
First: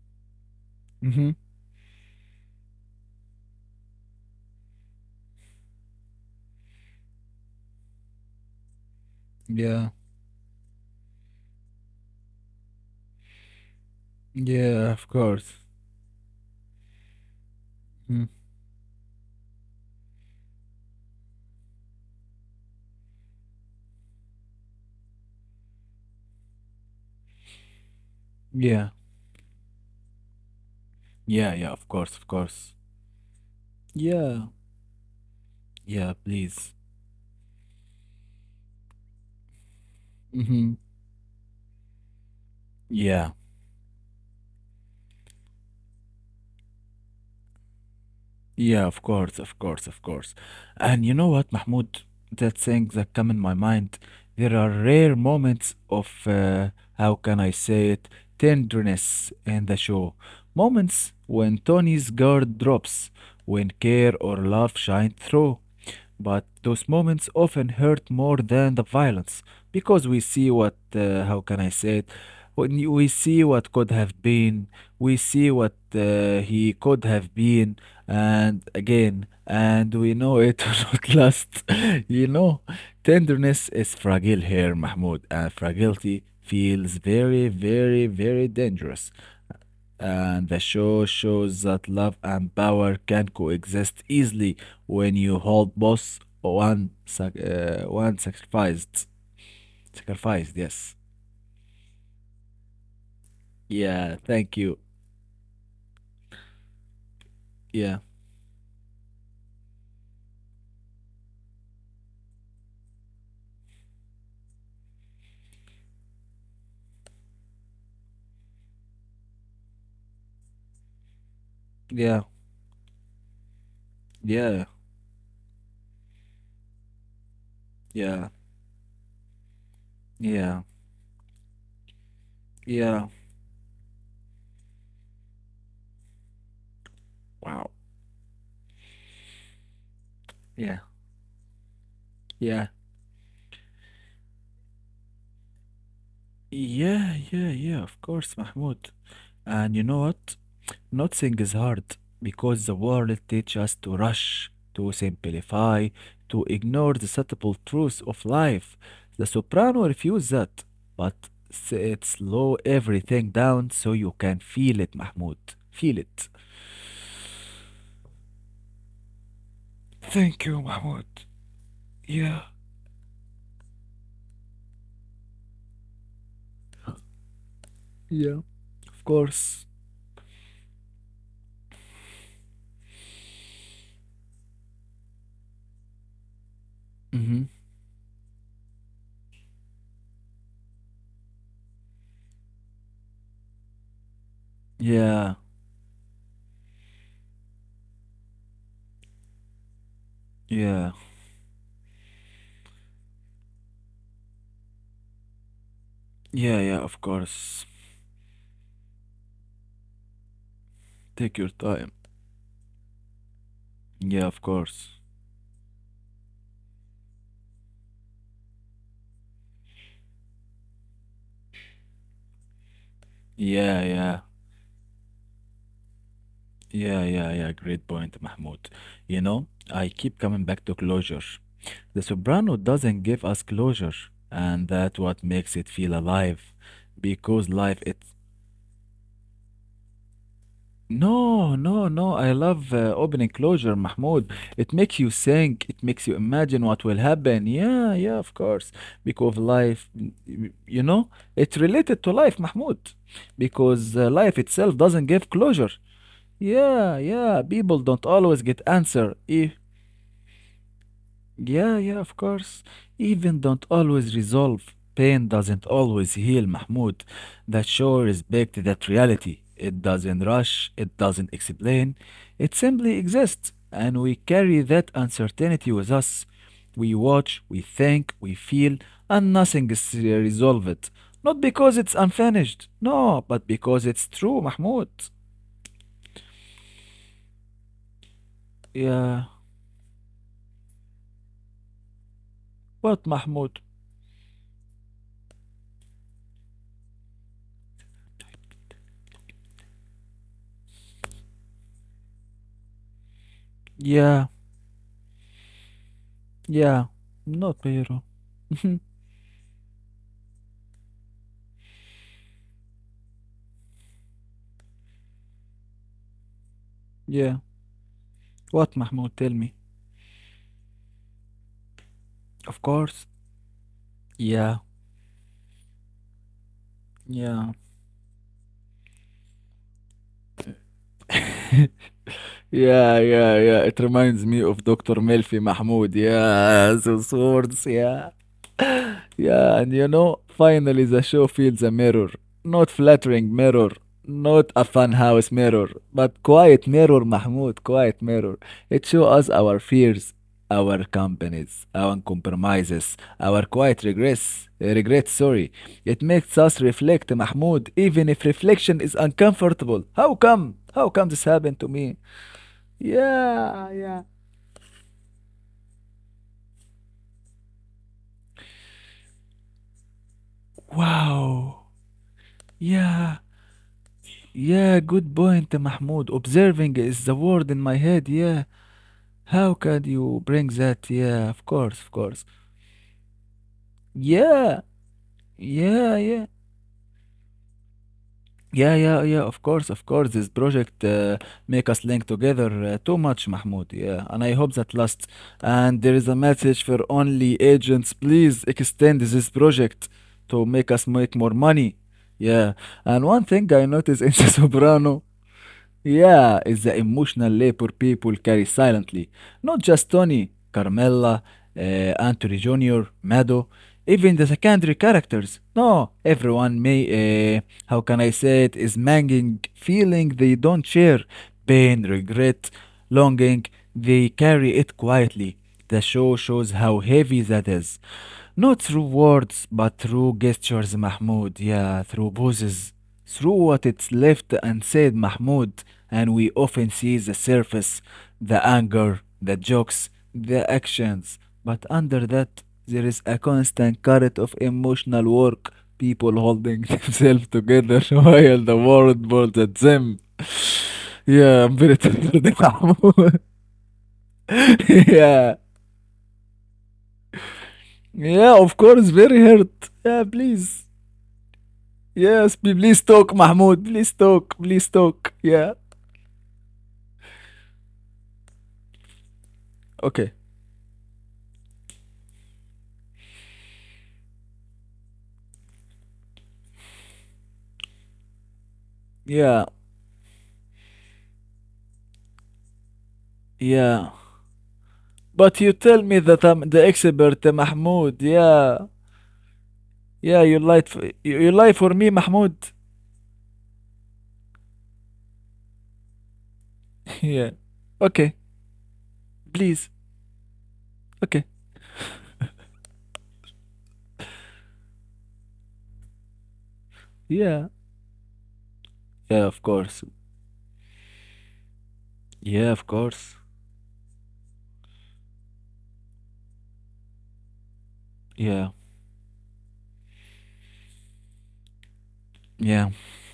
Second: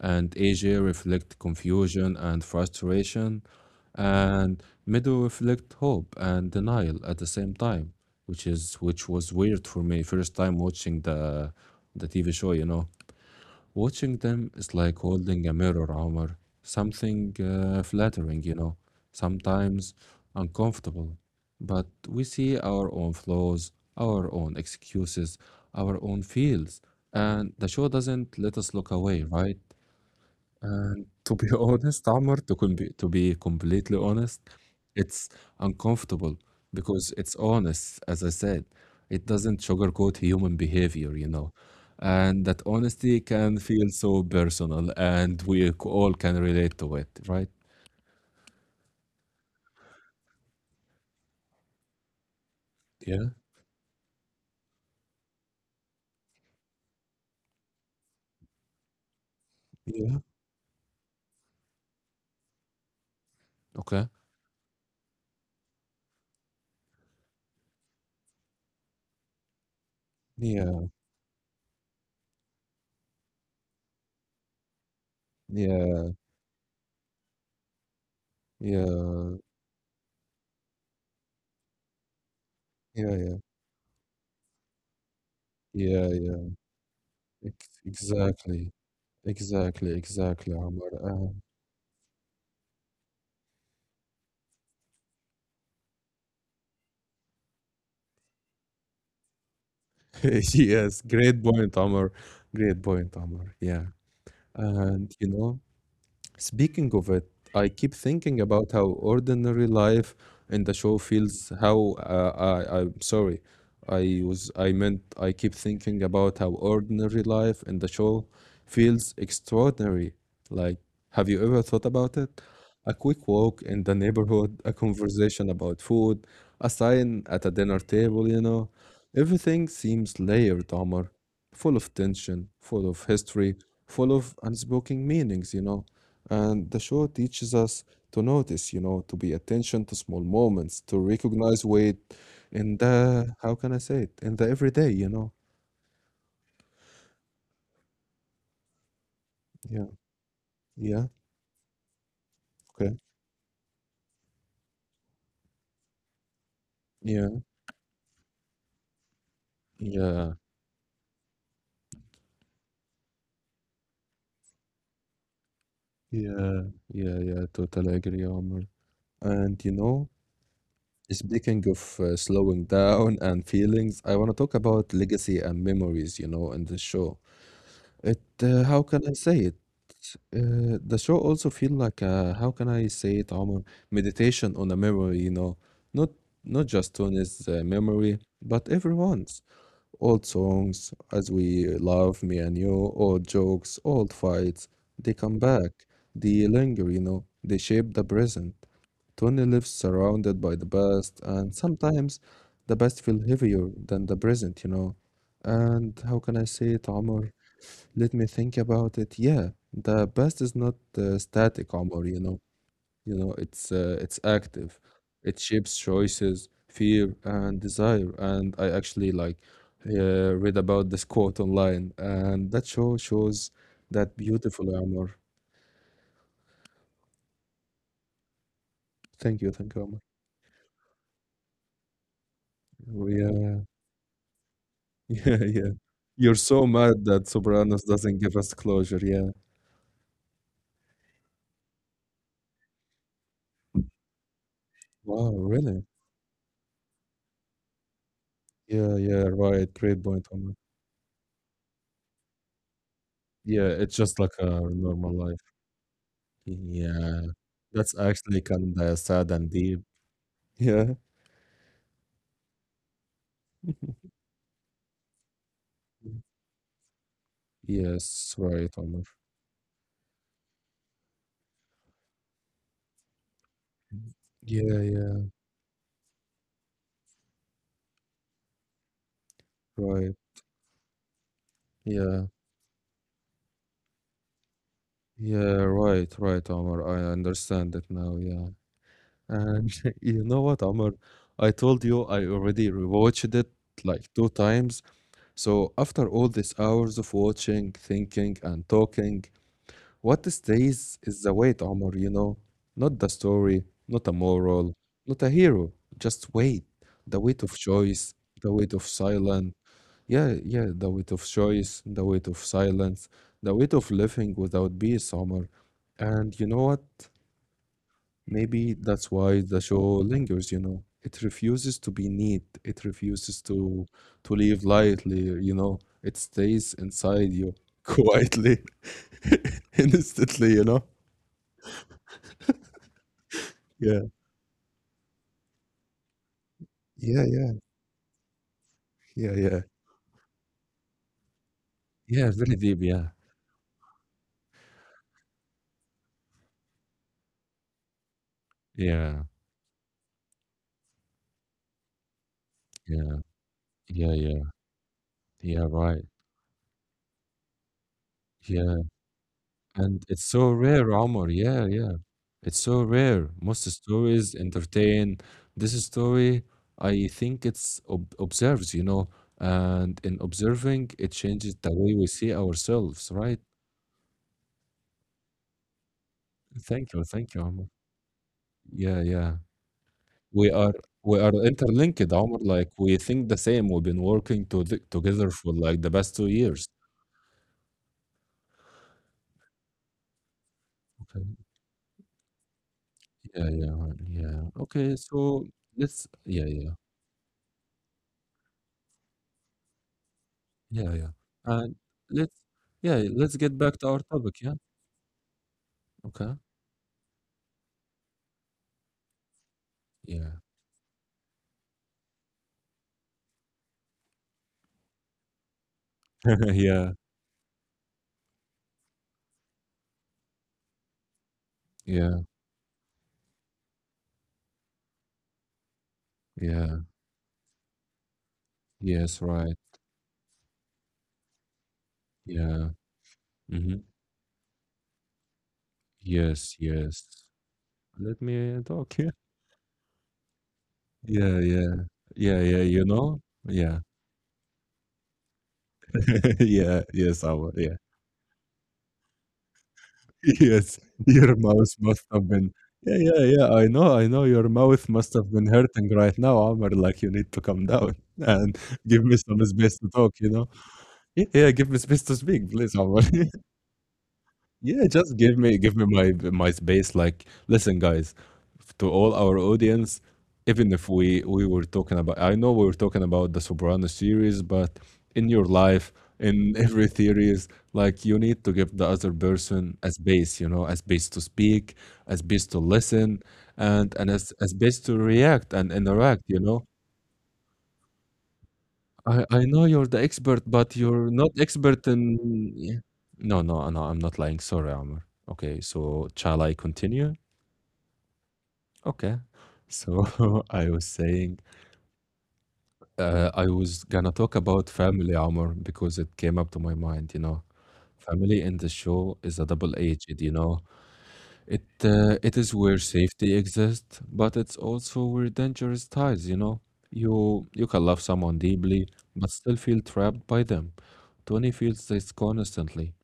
And A J
Mm-hmm.
reflect confusion and frustration, and Meadow reflect hope and denial at the same time, which is which was weird for
Yeah.
me first time watching the the T V show, you know. Watching them is like
Yeah, of
holding a
course.
mirror, Omar. Something uh,
Mm.
flattering, you know, sometimes uncomfortable. But we see our own flaws, our own excuses, our own feels, and the show doesn't let us look
Yeah.
away, right? Uh, to be
Yeah, yeah,
honest,
of course,
Amr,
of
to, com-
course.
to be completely honest,
Yeah.
it's
Yeah,
uncomfortable
please.
because it's honest, as I said. It doesn't sugarcoat human
Mm-hmm.
behavior, you know. And that honesty
Yeah.
can feel so personal, and we c- all can relate to it, right?
Yeah, of course, of course, of course. And you know what, Mahmoud? That thing
Yeah,
that come in my mind, there are rare moments of uh, how can I say it, tenderness in the show.
yeah,
Moments when Tony's guard drops, when care
okay.
or love shine through. But those moments often hurt more than the violence because we see what,
Yeah,
uh, how can I say it? When you- we see what could have been, we see what
yeah,
uh, he could have been, and again,
yeah,
and we know it will not last. You know,
yeah, yeah,
tenderness is fragile here, Mahmoud, and fragility
yeah, yeah.
feels very,
Ex-
very, very
Exactly,
dangerous
exactly,
and the
exactly,
show
Amr.
shows that love and power can coexist easily when you hold both one sac- uh, one sacrificed. Sacrificed, yes.
Yes, great point, Amr. Great point, Amr. Yeah.
Yeah, thank you.
And you know, speaking of it, I
Yeah,
keep thinking about how ordinary life in the show feels. How uh, I, I'm sorry, I was I meant I keep thinking about how ordinary life in the show feels extraordinary. Like, have you ever thought
yeah,
about it? A quick walk in the
yeah,
neighborhood, a conversation about food, a sign at a dinner
yeah,
table, you know. Everything seems
yeah,
layered, Omar, full of tension,
yeah.
full of history, full of unspoken meanings, you know. And the show
Wow.
teaches us to notice, you know, to be attention to small
Yeah,
moments, to recognize weight
yeah,
in the, how can I say it, in the everyday, you know?
yeah, yeah, yeah, of course, Mahmoud. And you know
Yeah,
what?
yeah,
Nothing is hard because the world
okay,
teaches us to rush, to simplify, to ignore the subtle
yeah,
truths of life. The soprano refused,
yeah,
that, but s- it slow everything down so you can feel it, Mahmoud. Feel it.
yeah, yeah, yeah, totally agree, Omar. And, you know,
Thank you, Mahmoud.
speaking of
Yeah,
uh, slowing down and feelings, I want to talk about legacy and memories, you know, in the show.
yeah,
It uh,
of
how can I say
course.
it? Uh, the show also feel like a, how can I say it, Omar? Meditation on a memory, you know, not not just on
Mm-hmm.
his uh, memory, but everyone's old songs, as we love me and you, old jokes, old fights.
Yeah,
They come back, they linger, you know, they shape the present. Tony lives surrounded by
yeah,
the past, and sometimes the past feel heavier than the present, you know. And how
yeah,
can I
yeah,
say
of
it, Omar?
course.
Let me think about it. Yeah, the past is not
Take
uh,
your time.
static, Omar, you know. You know, it's uh,
Yeah, of
it's
course.
active. It shapes choices, fear, and desire. And I actually like uh, read about this quote online, and that show shows
Yeah, yeah.
that beautiful Omar.
Yeah, yeah, yeah. Great point, Mahmoud. You know,
Thank you,
I
thank you,
keep
Omar.
coming back to closure. The soprano doesn't give
Oh,
us
yeah,
closure, and that's what makes
yeah,
it feel
yeah.
alive.
You're so mad
Because
that
life,
Sopranos
it's
doesn't give us closure. Yeah.
no, no, no. I love uh, opening closure, Mahmoud. It makes you
Wow,
think. It makes
really?
you imagine what will happen. Yeah, yeah, of course.
Yeah,
Because
yeah,
life,
right.
y-
Great point,
y-
Omar.
you know, it's related to life, Mahmoud.
Yeah,
Because uh,
it's
life
just like a
itself doesn't give
normal life.
closure. Yeah, yeah,
Yeah,
people don't
that's
always get
actually
answer.
kinda
If
sad and deep. Yeah.
yeah, yeah, of course. Even don't always resolve. Pain doesn't always heal, Mahmoud. That show
Yes,
respect that
right, Omar.
reality. It doesn't rush, it doesn't explain, it simply exists, and we carry that
Yeah, yeah,
uncertainty with us. We watch, we think, we feel, and nothing is uh,
right.
resolved. Not because it's
Yeah,
unfinished, no, but because it's true, Mahmoud.
yeah, right, right, Omar. I understand it now. Yeah.
Yeah,
And you know what, Omar? I told you I already
what,
rewatched
Mahmoud?
it like two times. So after all these hours of watching, thinking, and talking, what stays is the weight, Omar, you know? Not the story,
Yeah,
not a moral, not a hero. Just
yeah,
weight. The
not
weight of
Pero.
choice, the weight of silence. Yeah, yeah, the weight of choice, the weight of silence, the weight of living without peace, Omar. And you know what?
yeah. What,
Maybe
Mahmoud? Tell
that's
me.
why the show lingers, you know? It refuses to be
Of
neat.
course.
It refuses to
Yeah,
to live lightly, you know? It stays
yeah.
inside you quietly, instantly, you know?
يا يا يا it
Yeah.
reminds me of doctor ميلفي محمود يا the
Yeah,
swords
yeah.
يا.
Yeah,
Yeah, and
yeah.
you know, finally the show feels a mirror.
Yeah,
Not
very deep, yeah.
flattering mirror, not a funhouse mirror, but quiet mirror, Mahmoud, quiet mirror. It shows us
Yeah,
our fears, our companies, our compromises,
yeah,
our quiet
yeah,
regrets,
yeah.
regrets, sorry.
Yeah,
It
right.
makes us reflect, Mahmoud, even if reflection is
Yeah.
uncomfortable. How
And it's
come?
so
How come
rare,
this
Omar.
happened to
Yeah,
me?
yeah. It's so rare.
Yeah,
Most
yeah.
stories entertain. This story, I think it's ob observes, you know, and in observing, it
Wow.
changes the way we see
Yeah.
ourselves, right?
Yeah, good point, Mahmoud. Observing is
Thank
the
you,
word
thank
in
you,
my
Omar.
head. Yeah.
Yeah,
How
yeah.
can you bring
We
that?
are
Yeah,
we
of
are
course, of course.
interlinked, Omar. Like we think the same. We've been
Yeah,
working to together for
yeah,
like the
yeah.
past two years.
Yeah, yeah, yeah, of course, of course. This project uh,
Okay?
make us link together uh, too much,
Yeah,
Mahmoud.
yeah,
Yeah,
right,
and I hope
yeah.
that lasts.
Okay, so
And there is a
let's
message
yeah,
for
yeah,
only agents. Please extend this project to make us
yeah,
make more
yeah,
money.
and
Yeah,
let's
and
yeah,
one thing
let's
I
get back
noticed
to
in
our
The
topic, yeah?
Soprano yeah,
Okay,
is the emotional labor people carry silently. Not just Tony,
yeah.
Carmela, uh, Anthony junior, Mado, even the secondary characters. No, everyone may,
Yeah,
uh, how can I say it, is manging feeling they don't share. Pain,
yeah,
regret, longing, they carry it quietly. The show shows how
yeah.
heavy that is. Not through
Yes,
words, but
right.
through gestures, Mahmoud. Yeah, through poses
Yeah.
through what it's
Hmm.
left unsaid Mahmoud, and we often
Yes,
see the
yes.
surface, the
Let me
anger,
talk, yeah.
the jokes, the actions,
Yeah,
but
yeah.
under that
Yeah,
there
yeah,
is
you
a
know?
constant
Yeah.
current of emotional work, people holding
Yeah,
themselves
yes, I will,
together
yeah.
while the world burns at them.
Yes,
yeah, I'm
your
very
mouth must
tired,
have been yeah,
Mahmoud.
yeah, yeah, I know, I know your mouth must have
yeah,
been hurting right now, Omar, like you need to come down
yeah,
and
of course,
give me
very
some space
hurt.
to
Yeah,
talk, you know?
please.
Yeah, yeah, give me space to
Yes,
speak, please,
please
Omar.
talk, Mahmoud. Please talk. Please
Yeah, just
talk.
give me
Yeah.
give me my my space. Like, listen, guys, to all our audience,
Okay.
even if we we were talking about, I know we were talking about the Soprano series, but in your life, in every theories, like you need to give the other
Yeah.
person a space, you know, a space to speak, a space to listen, and
Yeah.
and a, s- a space to
But
react
you
and
tell me
interact,
that
you
I'm
know.
the expert, uh, Mahmoud. Yeah.
I I know you're the
Yeah, you
expert, but
lied for,
you're
you,
not
you lie for
expert
me,
in
Mahmoud.
yeah. No, no, no, I'm not lying. Sorry, Amr. Okay, so shall I continue?
yeah. Okay.
Okay.
Please.
So I was
Okay.
saying, uh, I was gonna talk about family, Amr, because it came up to my mind, you
Yeah.
know. Family in the show
Yeah, of
is a
course.
double-edged, you know. It uh, it
Yeah,
is
of
where
course.
safety exists, but it's also where dangerous ties, you know. You you can love someone
Yeah.
deeply, but still feel trapped by them. Tony feels this
Yeah.
constantly.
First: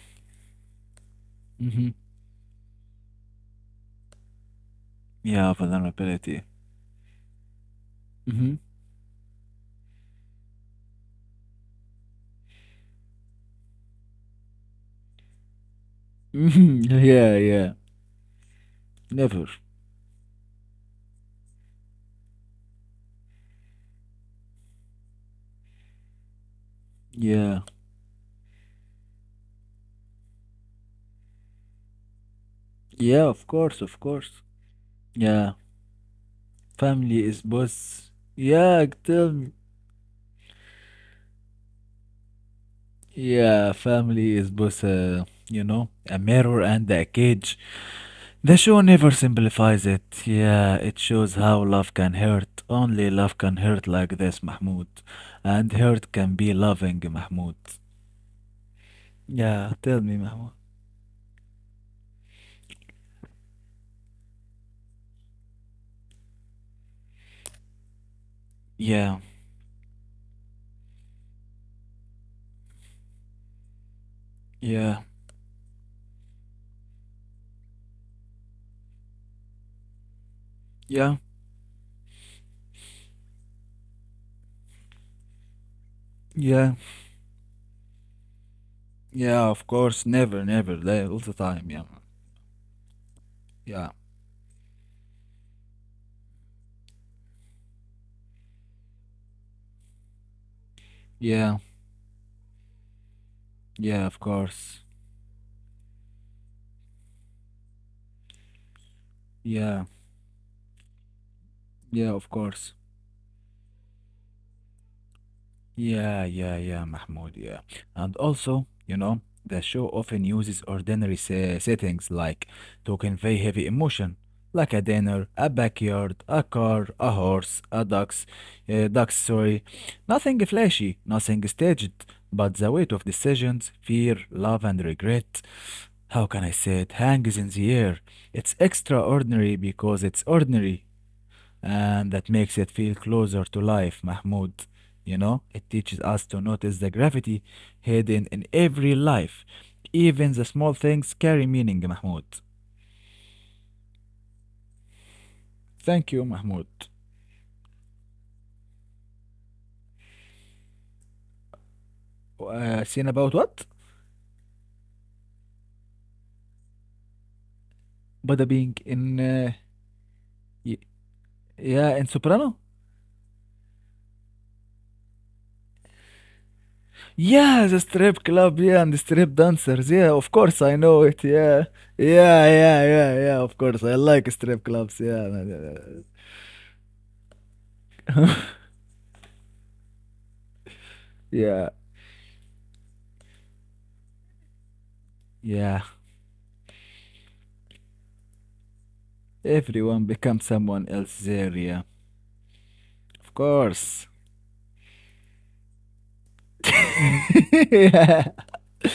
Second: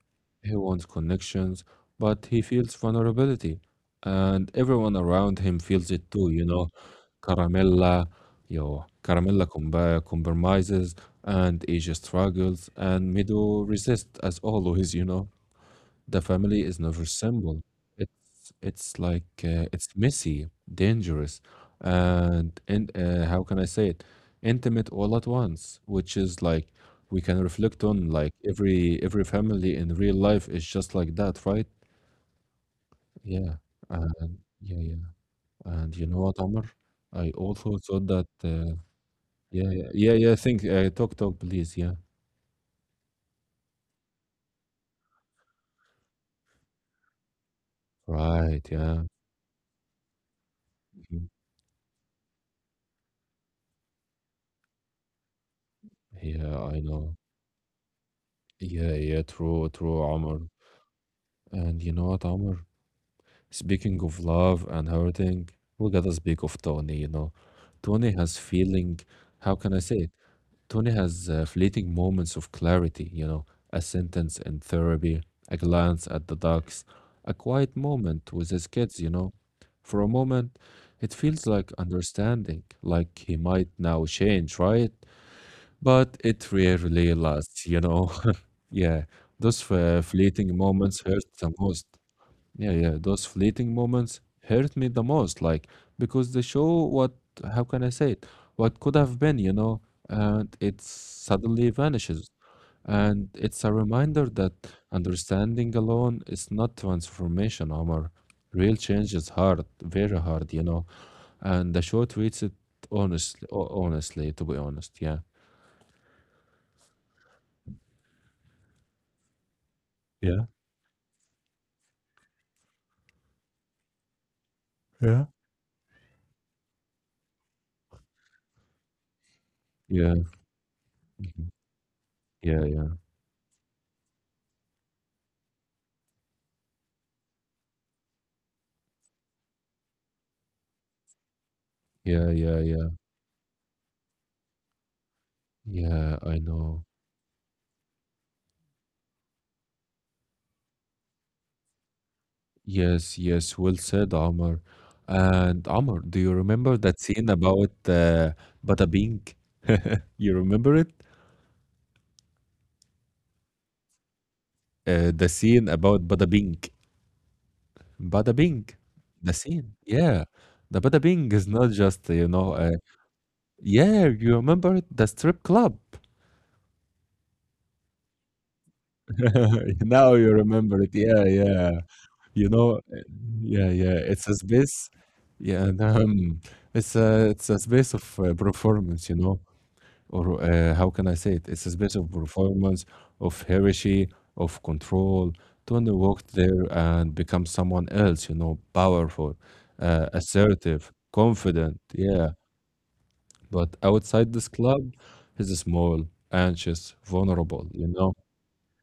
He wants connections,
Mm-hmm.
but he feels vulnerability. And everyone around
Yeah,
him feels it too,
vulnerability.
you know. Caramella,
Mm-hmm.
yo, Caramella comba compromises, and Asia struggles, and Mido resists as always, you know. The family
Hmm.
is never
Yeah,
simple.
yeah.
It's it's like
Never.
uh, it's messy, dangerous, and and uh, how can I say it? Intimate all at once, which is like we can
Yeah.
reflect on like every every family in real life is just like that, right?
Yeah, of
Yeah.
course, of
Uh,
course.
yeah, yeah.
Yeah.
And you know what, Omar?
Family is
I also
boss.
thought that
Yeah,
uh,
tell me.
yeah, yeah, yeah, yeah, think uh, talk talk please, yeah.
Yeah, family is both, uh, you know, a mirror and a cage. The
Right,
show never
yeah.
simplifies it. Yeah, it shows
Mhm.
how love can hurt. Only love can hurt like this, Mahmoud. And hurt can be
Yeah, I
loving,
know.
Mahmoud.
Yeah, yeah,
Yeah,
true,
tell me,
true,
Mahmoud.
Omar. And you know what, Omar? Speaking of love and hurting, we gotta speak of Tony, you know. Tony has feeling,
Yeah,
how can I say it? Tony has uh, fleeting moments of clarity, you know, a sentence in
yeah,
therapy, a glance at the ducks, a quiet moment with his kids, you know. For a moment,
yeah,
it feels like understanding, like he might now change, right? But it
yeah,
rarely lasts, you know. Yeah,
yeah, of
those
course.
uh,
Never,
fleeting
never, like,
moments
all the
hurt the
time. Yeah,
most. Yeah, yeah, those fleeting
yeah,
moments hurt me the most, like because they show what, how can I say it, what could have been, you know, and it
yeah,
suddenly vanishes. And it's a
yeah, of
reminder that
course.
understanding alone is not transformation, Omar. Real change is hard,
Yeah,
very hard, you know, and the
yeah,
show
of
treats it
course.
honestly, honestly, to be honest. Yeah,
Yeah, yeah, yeah, Mahmoud, yeah. And also, you know, the show often
yeah.
uses ordinary se- settings like to convey heavy emotion, like a dinner,
Yeah.
a backyard, a car, a horse, a ducks, uh, ducks, sorry.
Yeah,
Nothing flashy, nothing
mhm.
staged, but the
Yeah,
weight
yeah,
of decisions, fear, love, and regret, how can I say it, hangs in the air. It's extraordinary because it's ordinary, and that
yeah,
makes
yeah,
it feel
yeah,
closer to life, Mahmoud. You know, it teaches us
yeah.
to
I
notice the
know.
gravity hidden in every life. Even the small things carry meaning, Mahmoud.
Yes, yes, well said, Amr. And Amr,
Thank you,
do you
Mahmoud.
remember that scene about uh, Bada Bing? You remember it?
Uh, scene about what?
Uh, the scene about Bada Bing. Bada
Bada Bing
Bing.
in.
The
Uh,
scene. Yeah.
y-
The Bada Bing is not
yeah, in
just, you
Soprano?
know, uh, yeah, you remember it? The strip club.
Yeah, the strip club, yeah, and the strip dancers. Yeah,
Now
of
you
course, I
remember it.
know it.
Yeah,
Yeah,
yeah.
yeah,
You
yeah,
know, uh,
yeah, yeah, of
yeah,
course. I
yeah.
like
It's a
strip clubs.
space.
Yeah,
Yeah,
yeah,
and, um, it's a it's a space of uh, performance, you know. Or uh, how can I say it?
yeah.
It's a special performance of hierarchy, of control.
Yeah.
Tony walked there and become someone else, you know, powerful,
Everyone
uh,
becomes someone
assertive,
else's area.
confident. Yeah.
Of
But
course.
outside this club, he's small, anxious, vulnerable, you
yeah,
know?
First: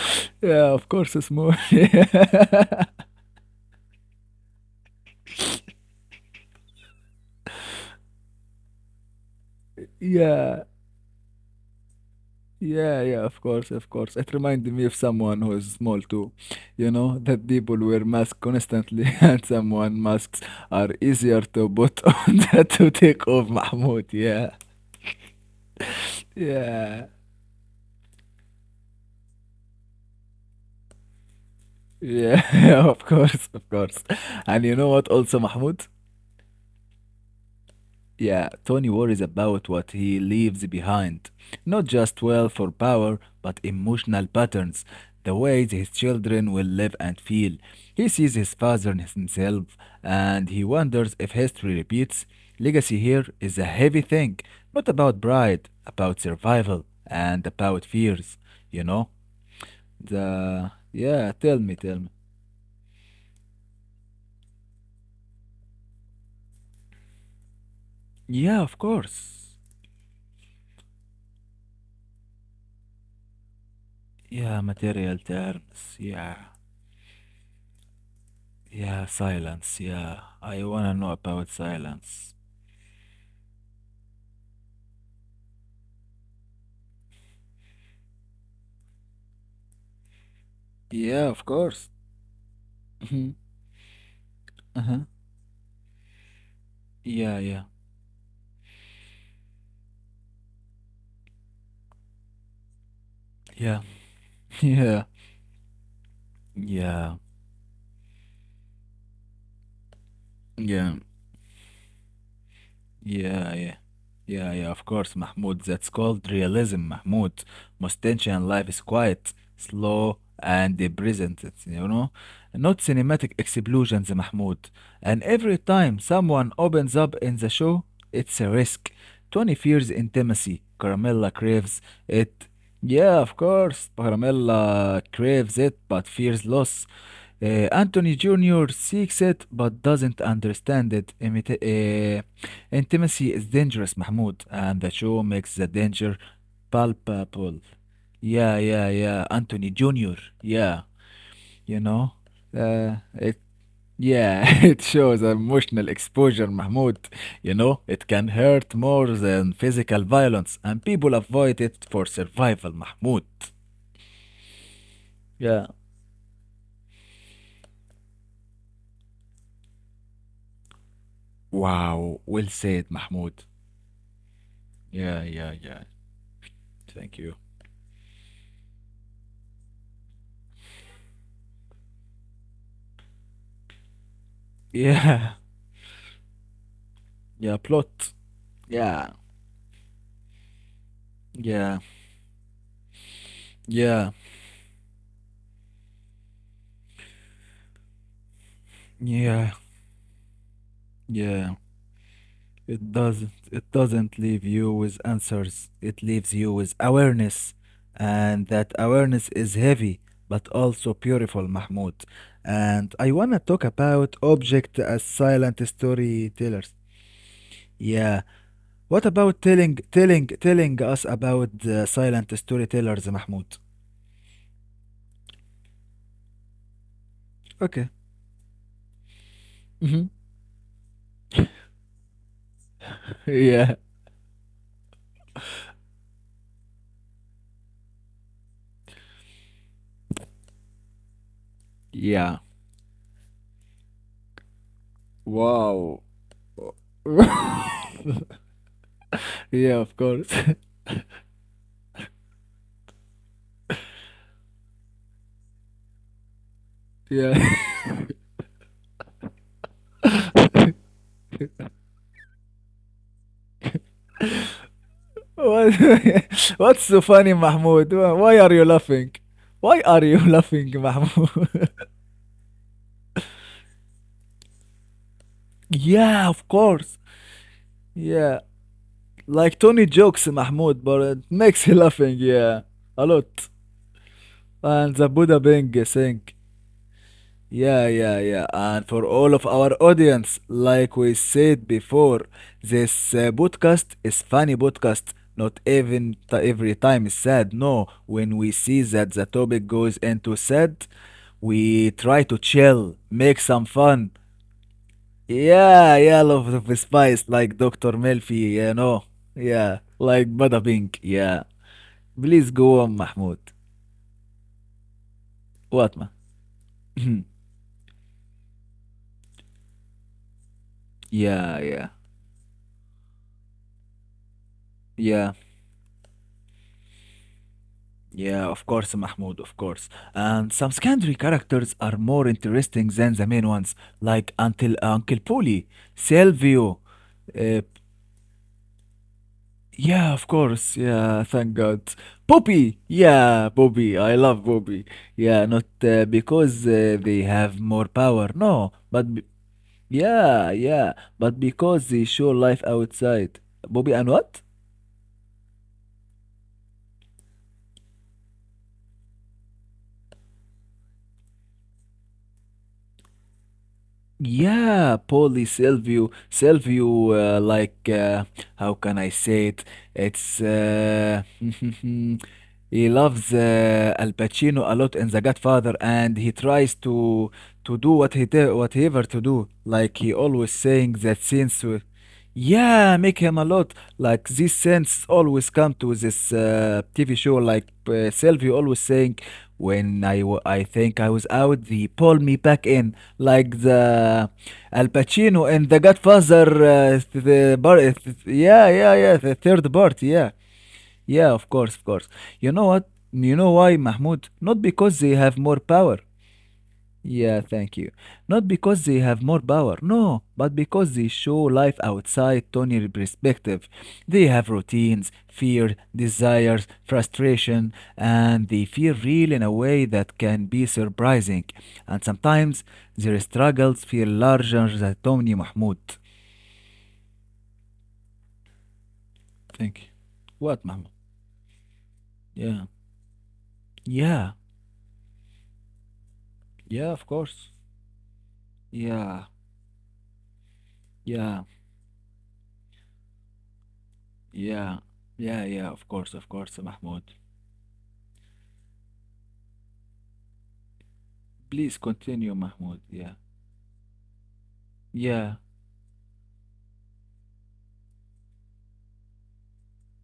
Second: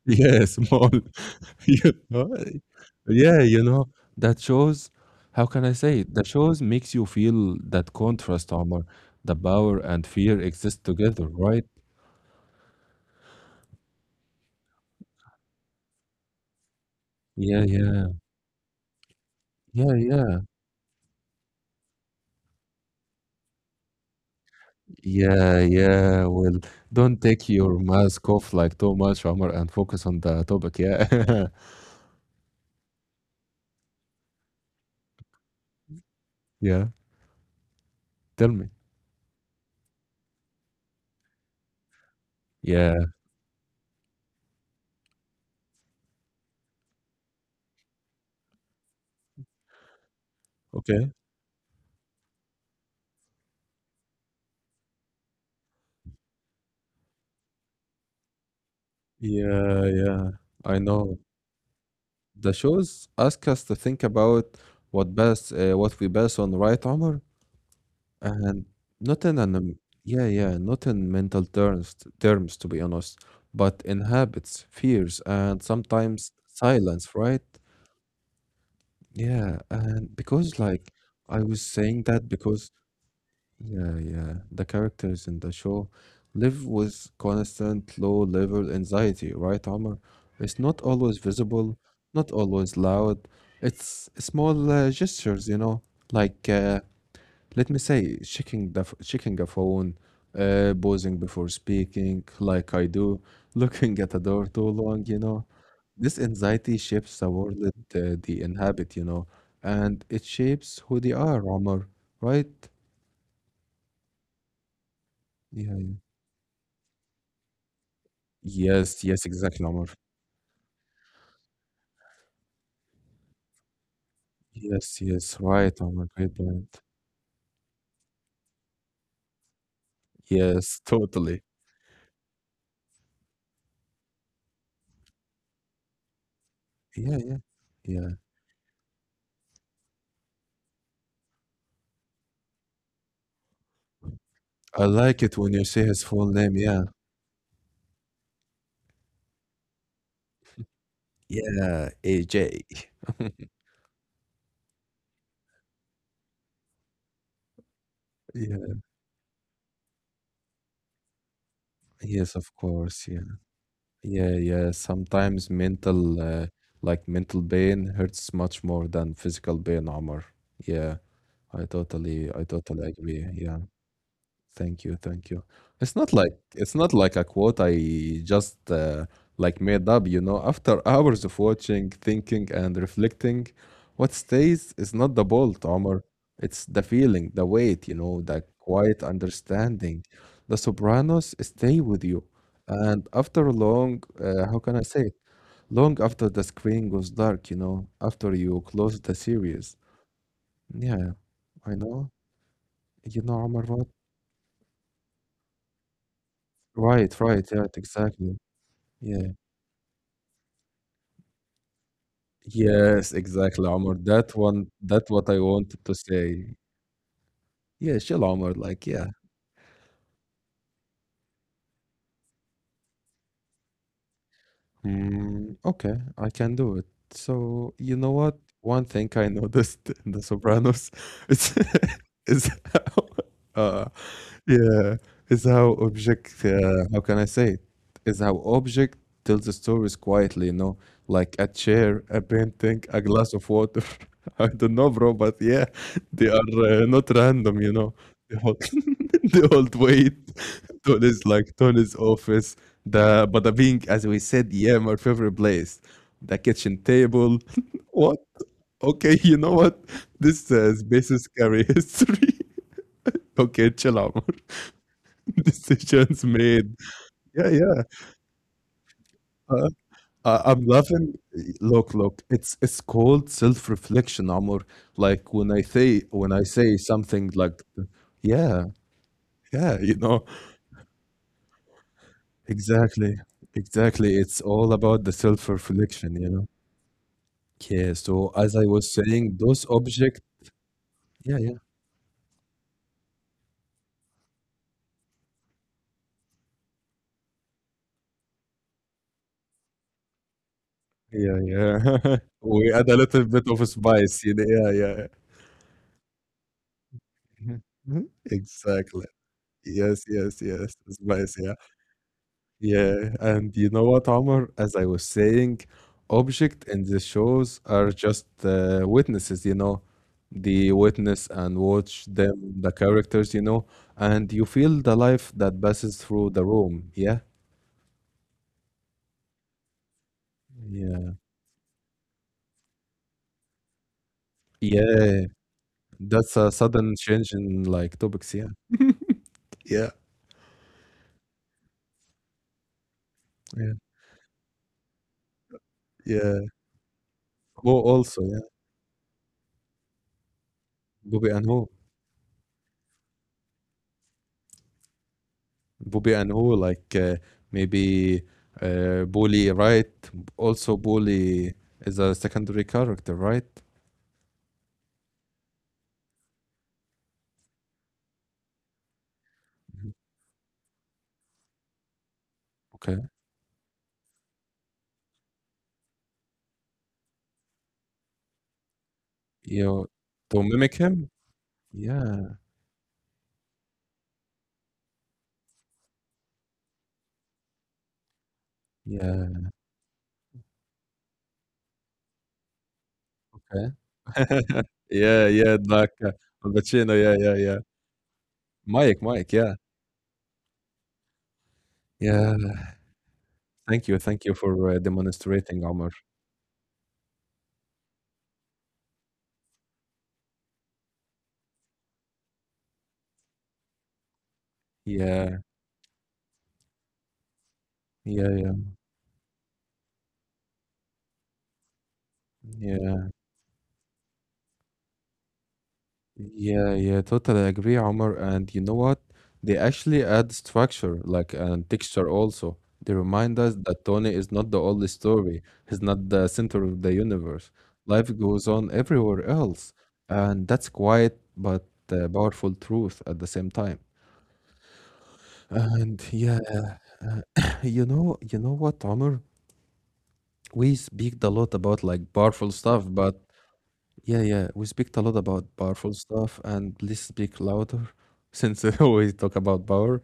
Yeah,
yeah, of
small.
course, small.
You know?
yeah,
Yeah, you know, that shows, how can I say it? That shows makes you feel that contrast, Omar. The power and fear
yeah,
exist together, right?
yeah, of course, of course. It reminded me of someone who is small too. You know, that
Yeah,
people wear
yeah.
masks constantly, and
Yeah,
someone
yeah,
masks are easier to put on than to take off, Mahmoud. Yeah,
yeah, yeah. Well,
yeah.
don't take your mask off like too much, Omar, and focus on the topic. Yeah,
Yeah, of course, of course. And you know what also, Mahmoud?
yeah.
Yeah,
Tell me.
Tony worries about what he leaves behind. Not just wealth or
Yeah.
power, but emotional patterns, the ways his children will live and feel. He sees his father and himself, and he
Okay.
wonders if history repeats. Legacy here is a heavy thing, not about pride, about survival, and about fears, you know?
Yeah, yeah.
The.
I know.
Yeah, tell me, tell me.
The shows ask us to think about what best, uh, what we best on, right, Omar?
Yeah,
And
of
not in an,
course.
um, yeah, yeah, not in mental terms, terms to be honest, but in
Yeah,
habits,
material
fears, and
terms,
sometimes
yeah.
silence, right?
Yeah,
Yeah,
silence.
and
Yeah,
because
I
like
wanna know
I
about
was saying that
silence.
because yeah, yeah, the characters in the show live with constant low level anxiety, right, Omar? It's not always
Yeah, of
visible,
course.
not always loud.
Mhm.
It's small uh,
Uh-huh.
gestures, you know, like uh,
Yeah, yeah,
let me say checking the f- checking a phone, uh, pausing before speaking, like I do,
yeah,
looking at a door too
yeah,
long, you know. This anxiety
yeah,
shapes the world that uh, they inhabit, you know, and it shapes
yeah.
who they are, Omar, right?
Yeah, yeah. Yeah, yeah, of course, Mahmoud.
Yeah. Yeah.
That's called realism, Mahmoud. Most tension life is
Yes, yes,
quiet,
exactly, Omar.
slow, and present, you know? Not cinematic explosions, Mahmoud.
Yes,
And
yes,
every
right,
time
Omar. Great
someone
point.
opens up in the show, it's a risk. twenty years intimacy,
Yes,
Carmela
totally.
craves it. Yeah, of course, Carmela craves it, but fears loss.
Yeah, yeah,
Uh,
yeah.
Anthony junior seeks it but doesn't understand it. Imita- uh, Intimacy is dangerous, Mahmoud, and
I
the
like
show
it when
makes
you
the
say his
danger
full name. Yeah.
palpable. Yeah, yeah, yeah. Anthony junior Yeah, you
Yeah,
know?
A J.
Uh, it, yeah, it shows emotional exposure, Mahmoud. You know, it can
Yeah,
hurt more than physical violence, and people avoid it for
yes, of
survival,
course. Yeah,
Mahmoud.
yeah, yeah. Sometimes
Yeah.
mental, uh, like mental pain hurts much more than physical pain, Omar. Yeah. I totally
Wow,
I
well
totally
said,
agree. Yeah.
Mahmoud.
Thank you. Thank you.
Yeah, yeah,
It's
yeah.
not like it's not like a
Thank you.
quote I just uh, like made up, you know. After hours of watching, thinking and reflecting, what stays is not the bolt,
Yeah,
Omar. It's the feeling, the weight,
yeah,
you know, the
plot.
quiet
Yeah,
understanding. The Sopranos stay with
yeah,
you. And after long, uh,
yeah,
how can I say it? Long after the screen goes dark, you know, after you close the series.
yeah.
Yeah, I
Yeah,
know. You know,
it
Omar,
doesn't
what?
it doesn't leave you with answers. It leaves you
Right,
with
right, yeah,
awareness,
exactly.
and that
Yeah.
awareness is heavy but also beautiful, Mahmoud.
Yes,
And
exactly,
I
Omar.
wanna talk
That one,
about
that's what
object
I
as
wanted to
silent
say.
storytellers.
Yeah, chill, Omar.
Yeah,
Like, yeah.
what about telling telling telling us about uh, silent storytellers, Mahmoud?
Mm, okay, I can do it. So, you know what?
Okay.
One thing I noticed in The
Mhm.
Sopranos is is how uh,
Yeah,
yeah, is how object, uh, how can I say it? Is how object tells the stories quietly, you know, like a chair, a
yeah.
painting, a glass of water. I don't know, bro, but yeah, they
Wow.
are uh, not random, you know. They all, they all
Yeah,
wait.
of course.
Tony's like Tony's office. The but the being, as we said, yeah, my favorite place, the kitchen table.
Yeah.
What? Okay, you know what? This uh, space is carry history. Okay, chill out. Decisions
What-
made.
What's so funny,
Yeah, yeah.
Mahmoud? Why are you laughing?
Uh,
Why are you
I- I'm
laughing,
laughing.
Mahmoud?
Look, look. It's it's called self reflection, Amor. Like when I say when
yeah,
I
of
say
course.
something like,
Yeah,
yeah,
like
yeah,
Tony
you know,
jokes, Mahmoud, but it makes he laughing, yeah, a
exactly,
lot.
exactly. It's all
And
about the
the Buddha
self
being
reflection,
sing.
you know.
Yeah,
Yeah.
yeah,
So
yeah.
as I
And
was
for all
saying,
of
those
our
objects.
audience, like we
Yeah, yeah,
said before, this uh, podcast is funny podcast. Not even t- every time is sad. No, when we see that the topic goes into sad,
yeah,
we
yeah.
try to
We add a
chill,
little
make
bit of
some fun.
spice. You know? Yeah, yeah.
Yeah, yeah, love of spice like doctor
Mhm.
Melfi, you
Exactly.
know. Yeah,
Yes,
like
yes,
Bada
yes.
Pink.
Spice.
Yeah.
Yeah.
Please go on,
Yeah,
Mahmoud.
and you know what, Omar? As I was saying,
What, man?
object in the shows are just uh, witnesses, you know. The witness and
Yeah, yeah,
watch them, the characters, you know, and you feel the life
yeah.
that passes through the room. Yeah,
Yeah, of course, Mahmoud, of course. And some
yeah,
secondary characters are more interesting than the main ones, like Until uh, Uncle
yeah.
Polly,
That's a
Silvio.
sudden change
Uh,
in like topics. Yeah, yeah,
yeah, of course. Yeah, thank God. Bobby. Yeah,
yeah,
Bobby. I love Bobby. Yeah, not uh,
yeah.
because uh, they have
Who
more
also,
power.
yeah,
No, but b- yeah, yeah,
Bobby and
but
who?
because they show life outside. Bobby and what?
Bobby and who like uh, maybe uh, Bully, right? Also, Bully is a secondary character, right?
Yeah, Polly, Silvio, Silvio, uh, like, uh, how can I say
Mhm.
it? It's, uh,
Okay,
he loves uh, Al Pacino a lot in The Godfather, and he tries to to do what he te- whatever to do.
you
Like he
to
always
mimic
saying
him?
that since
Yeah,
yeah, make him a lot. Like these sense always come to this uh, T V show. Like uh, Sylvie always
yeah,
saying, when I wa- I think I was out, they pulled me back in.
okay.
Like the Al
Yeah, yeah.
Pacino
Like
and
uh,
The
Al
Godfather,
Pacino, yeah, yeah,
uh,
yeah.
the bar.
Mike,
Yeah, yeah,
Mike,
yeah.
yeah,
The third part. Yeah, yeah. Of course, of course.
yeah.
You know what? You know
Thank you,
why,
thank you
Mahmoud?
for uh,
Not because they have
demonstrating,
more
Omar.
power. Yeah, thank you. Not because they have more power, no, but because they show life outside Tony's perspective. They have routines,
Yeah,
fear, desires, frustration,
yeah,
and
yeah,
they feel real in a way that can be surprising. And sometimes
yeah.
their struggles feel larger than Tony Mahmoud.
Yeah, yeah, totally agree, Omar. And you know what? They
Thank you.
actually add
What, Mahmoud?
structure, like and texture also.
Yeah.
They remind us that Tony is
Yeah.
not the only story. He's not the center of the
Yeah, of
universe.
course.
Life goes on everywhere
Yeah.
else, and that's
Yeah.
quiet
Yeah.
but uh, powerful truth at the same time.
Yeah, yeah, of
And
course, of
yeah,
course, Mahmoud.
you know, you know what, Omar? We speak a lot
Please
about like
continue,
powerful
Mahmoud.
stuff, but
Yeah.
yeah, yeah. We speak a lot
Yeah.
about powerful stuff, and please speak louder, since we always talk about power.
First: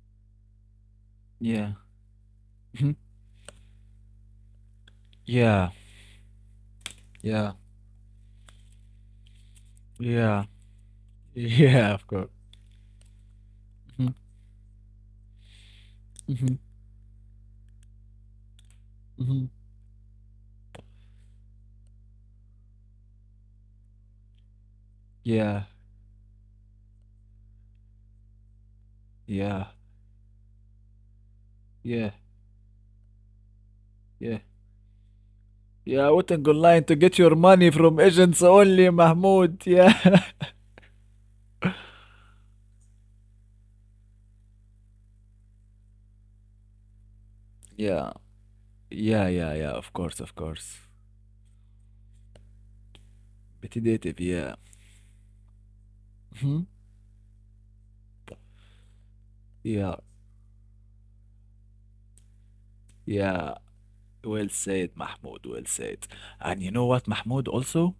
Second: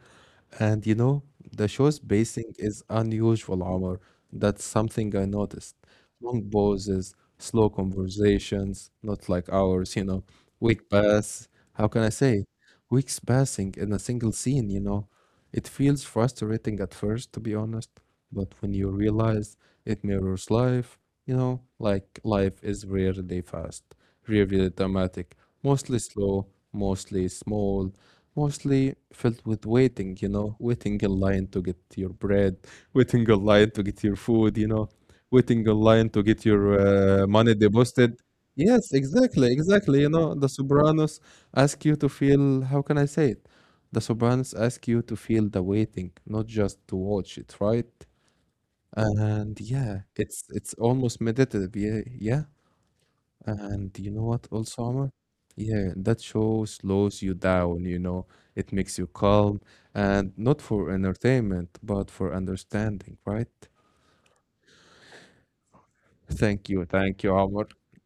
And you know, the
Yeah.
show's pacing is
Mhm.
unusual, Omar. That's something I
Yeah.
noticed. Long pauses,
Yeah.
slow conversations, not like ours, you know.
Yeah.
Week pass. How
Yeah,
can
of
I
course.
say? Weeks passing in a
Mhm.
single scene, you know. It feels
Mhm.
frustrating at first, to be honest, but when you
Mhm.
realize it mirrors life, you know, like life is rarely fast, rarely dramatic,
Yeah.
mostly slow, mostly small, mostly filled with
Yeah.
waiting, you know, waiting in line to get your
Yeah.
bread, waiting in line to get your
Yeah.
food, you know, waiting in line
Yeah, I
to get
wouldn't go
your
lying to get
uh,
your
money
money from
deposited.
agents
Yes,
only,
exactly,
Mahmoud. Yeah.
exactly. You know, the Sopranos ask you to feel, how can I say it? The Sopranos ask you to feel the waiting, not just to watch it, right?
Yeah. Yeah,
And
yeah, yeah. Of
yeah,
course, of
it's it's
course.
almost meditative. Yeah, yeah.
Petty
And you know
native,
what
yeah.
also, Omar? Yeah, that show
Mhm.
slows you down, you know. It makes you calm
Yeah.
and not for entertainment, but for understanding,
Yeah.
right?
Well said, Mahmoud. Well said.
Thank
And you
you.
know what,
Thank you,
Mahmoud,
Omar.
also?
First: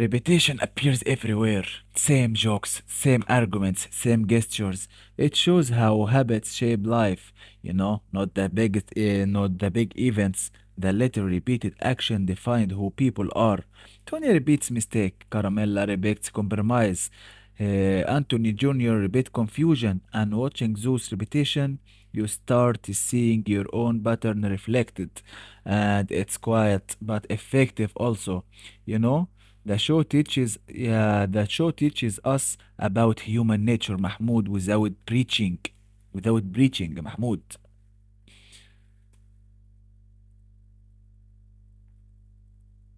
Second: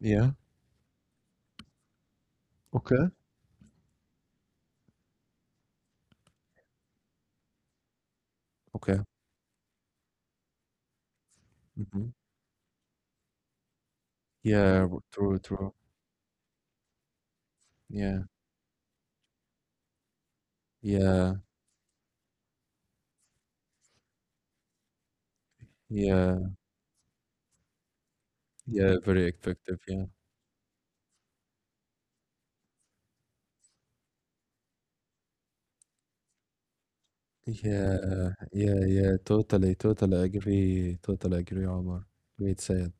Yeah.
appears everywhere. Same jokes,
Okay.
same arguments, same gestures. It shows how habits shape life, you know, not the big,
Okay.
uh, not the big events. The little repeated
Hmm.
action defined who people are. Tony repeats
Yeah, w-
mistake.
true, true.
Caramella repeats compromise. Uh,
Yeah.
Anthony junior repeat confusion. And watching those
Yeah.
repetition, you start seeing your own pattern reflected. And it's
Yeah.
quiet but effective also,
Yeah,
you
very
know. The
effective.
show
Yeah.
teaches, yeah, the show teaches us about human nature, Mahmoud, without preaching, without breaching, Mahmoud.
Yeah. Yeah, yeah. Totally, totally agree. Totally agree, Omar. Great said.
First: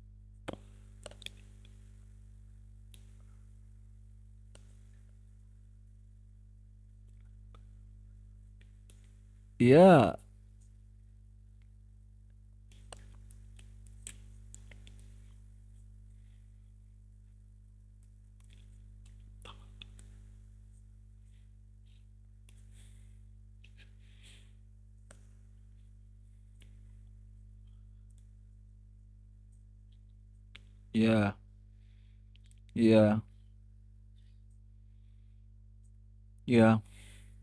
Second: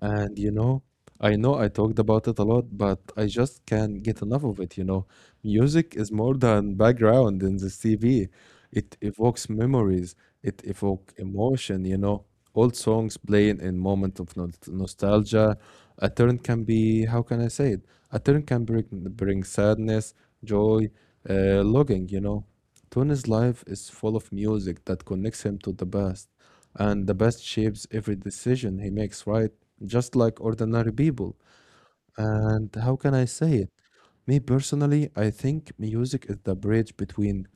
And you know, I know I talked about it a lot, but I just can't get enough of it, you know. Music is more than background in the T V. It evokes memories,
Yeah,
it evokes emotion, you know. Old songs playing in moment of no nostalgia. A turn can be, how can I say it? A turn can bring, bring sadness, joy, uh, longing, you know. Tony's life is full of music that connects him to the past, and the past shapes every decision he makes, right? Just like ordinary people.
yeah,
And how can I
yeah,
say it? Me personally, I think music is the
yeah,
bridge between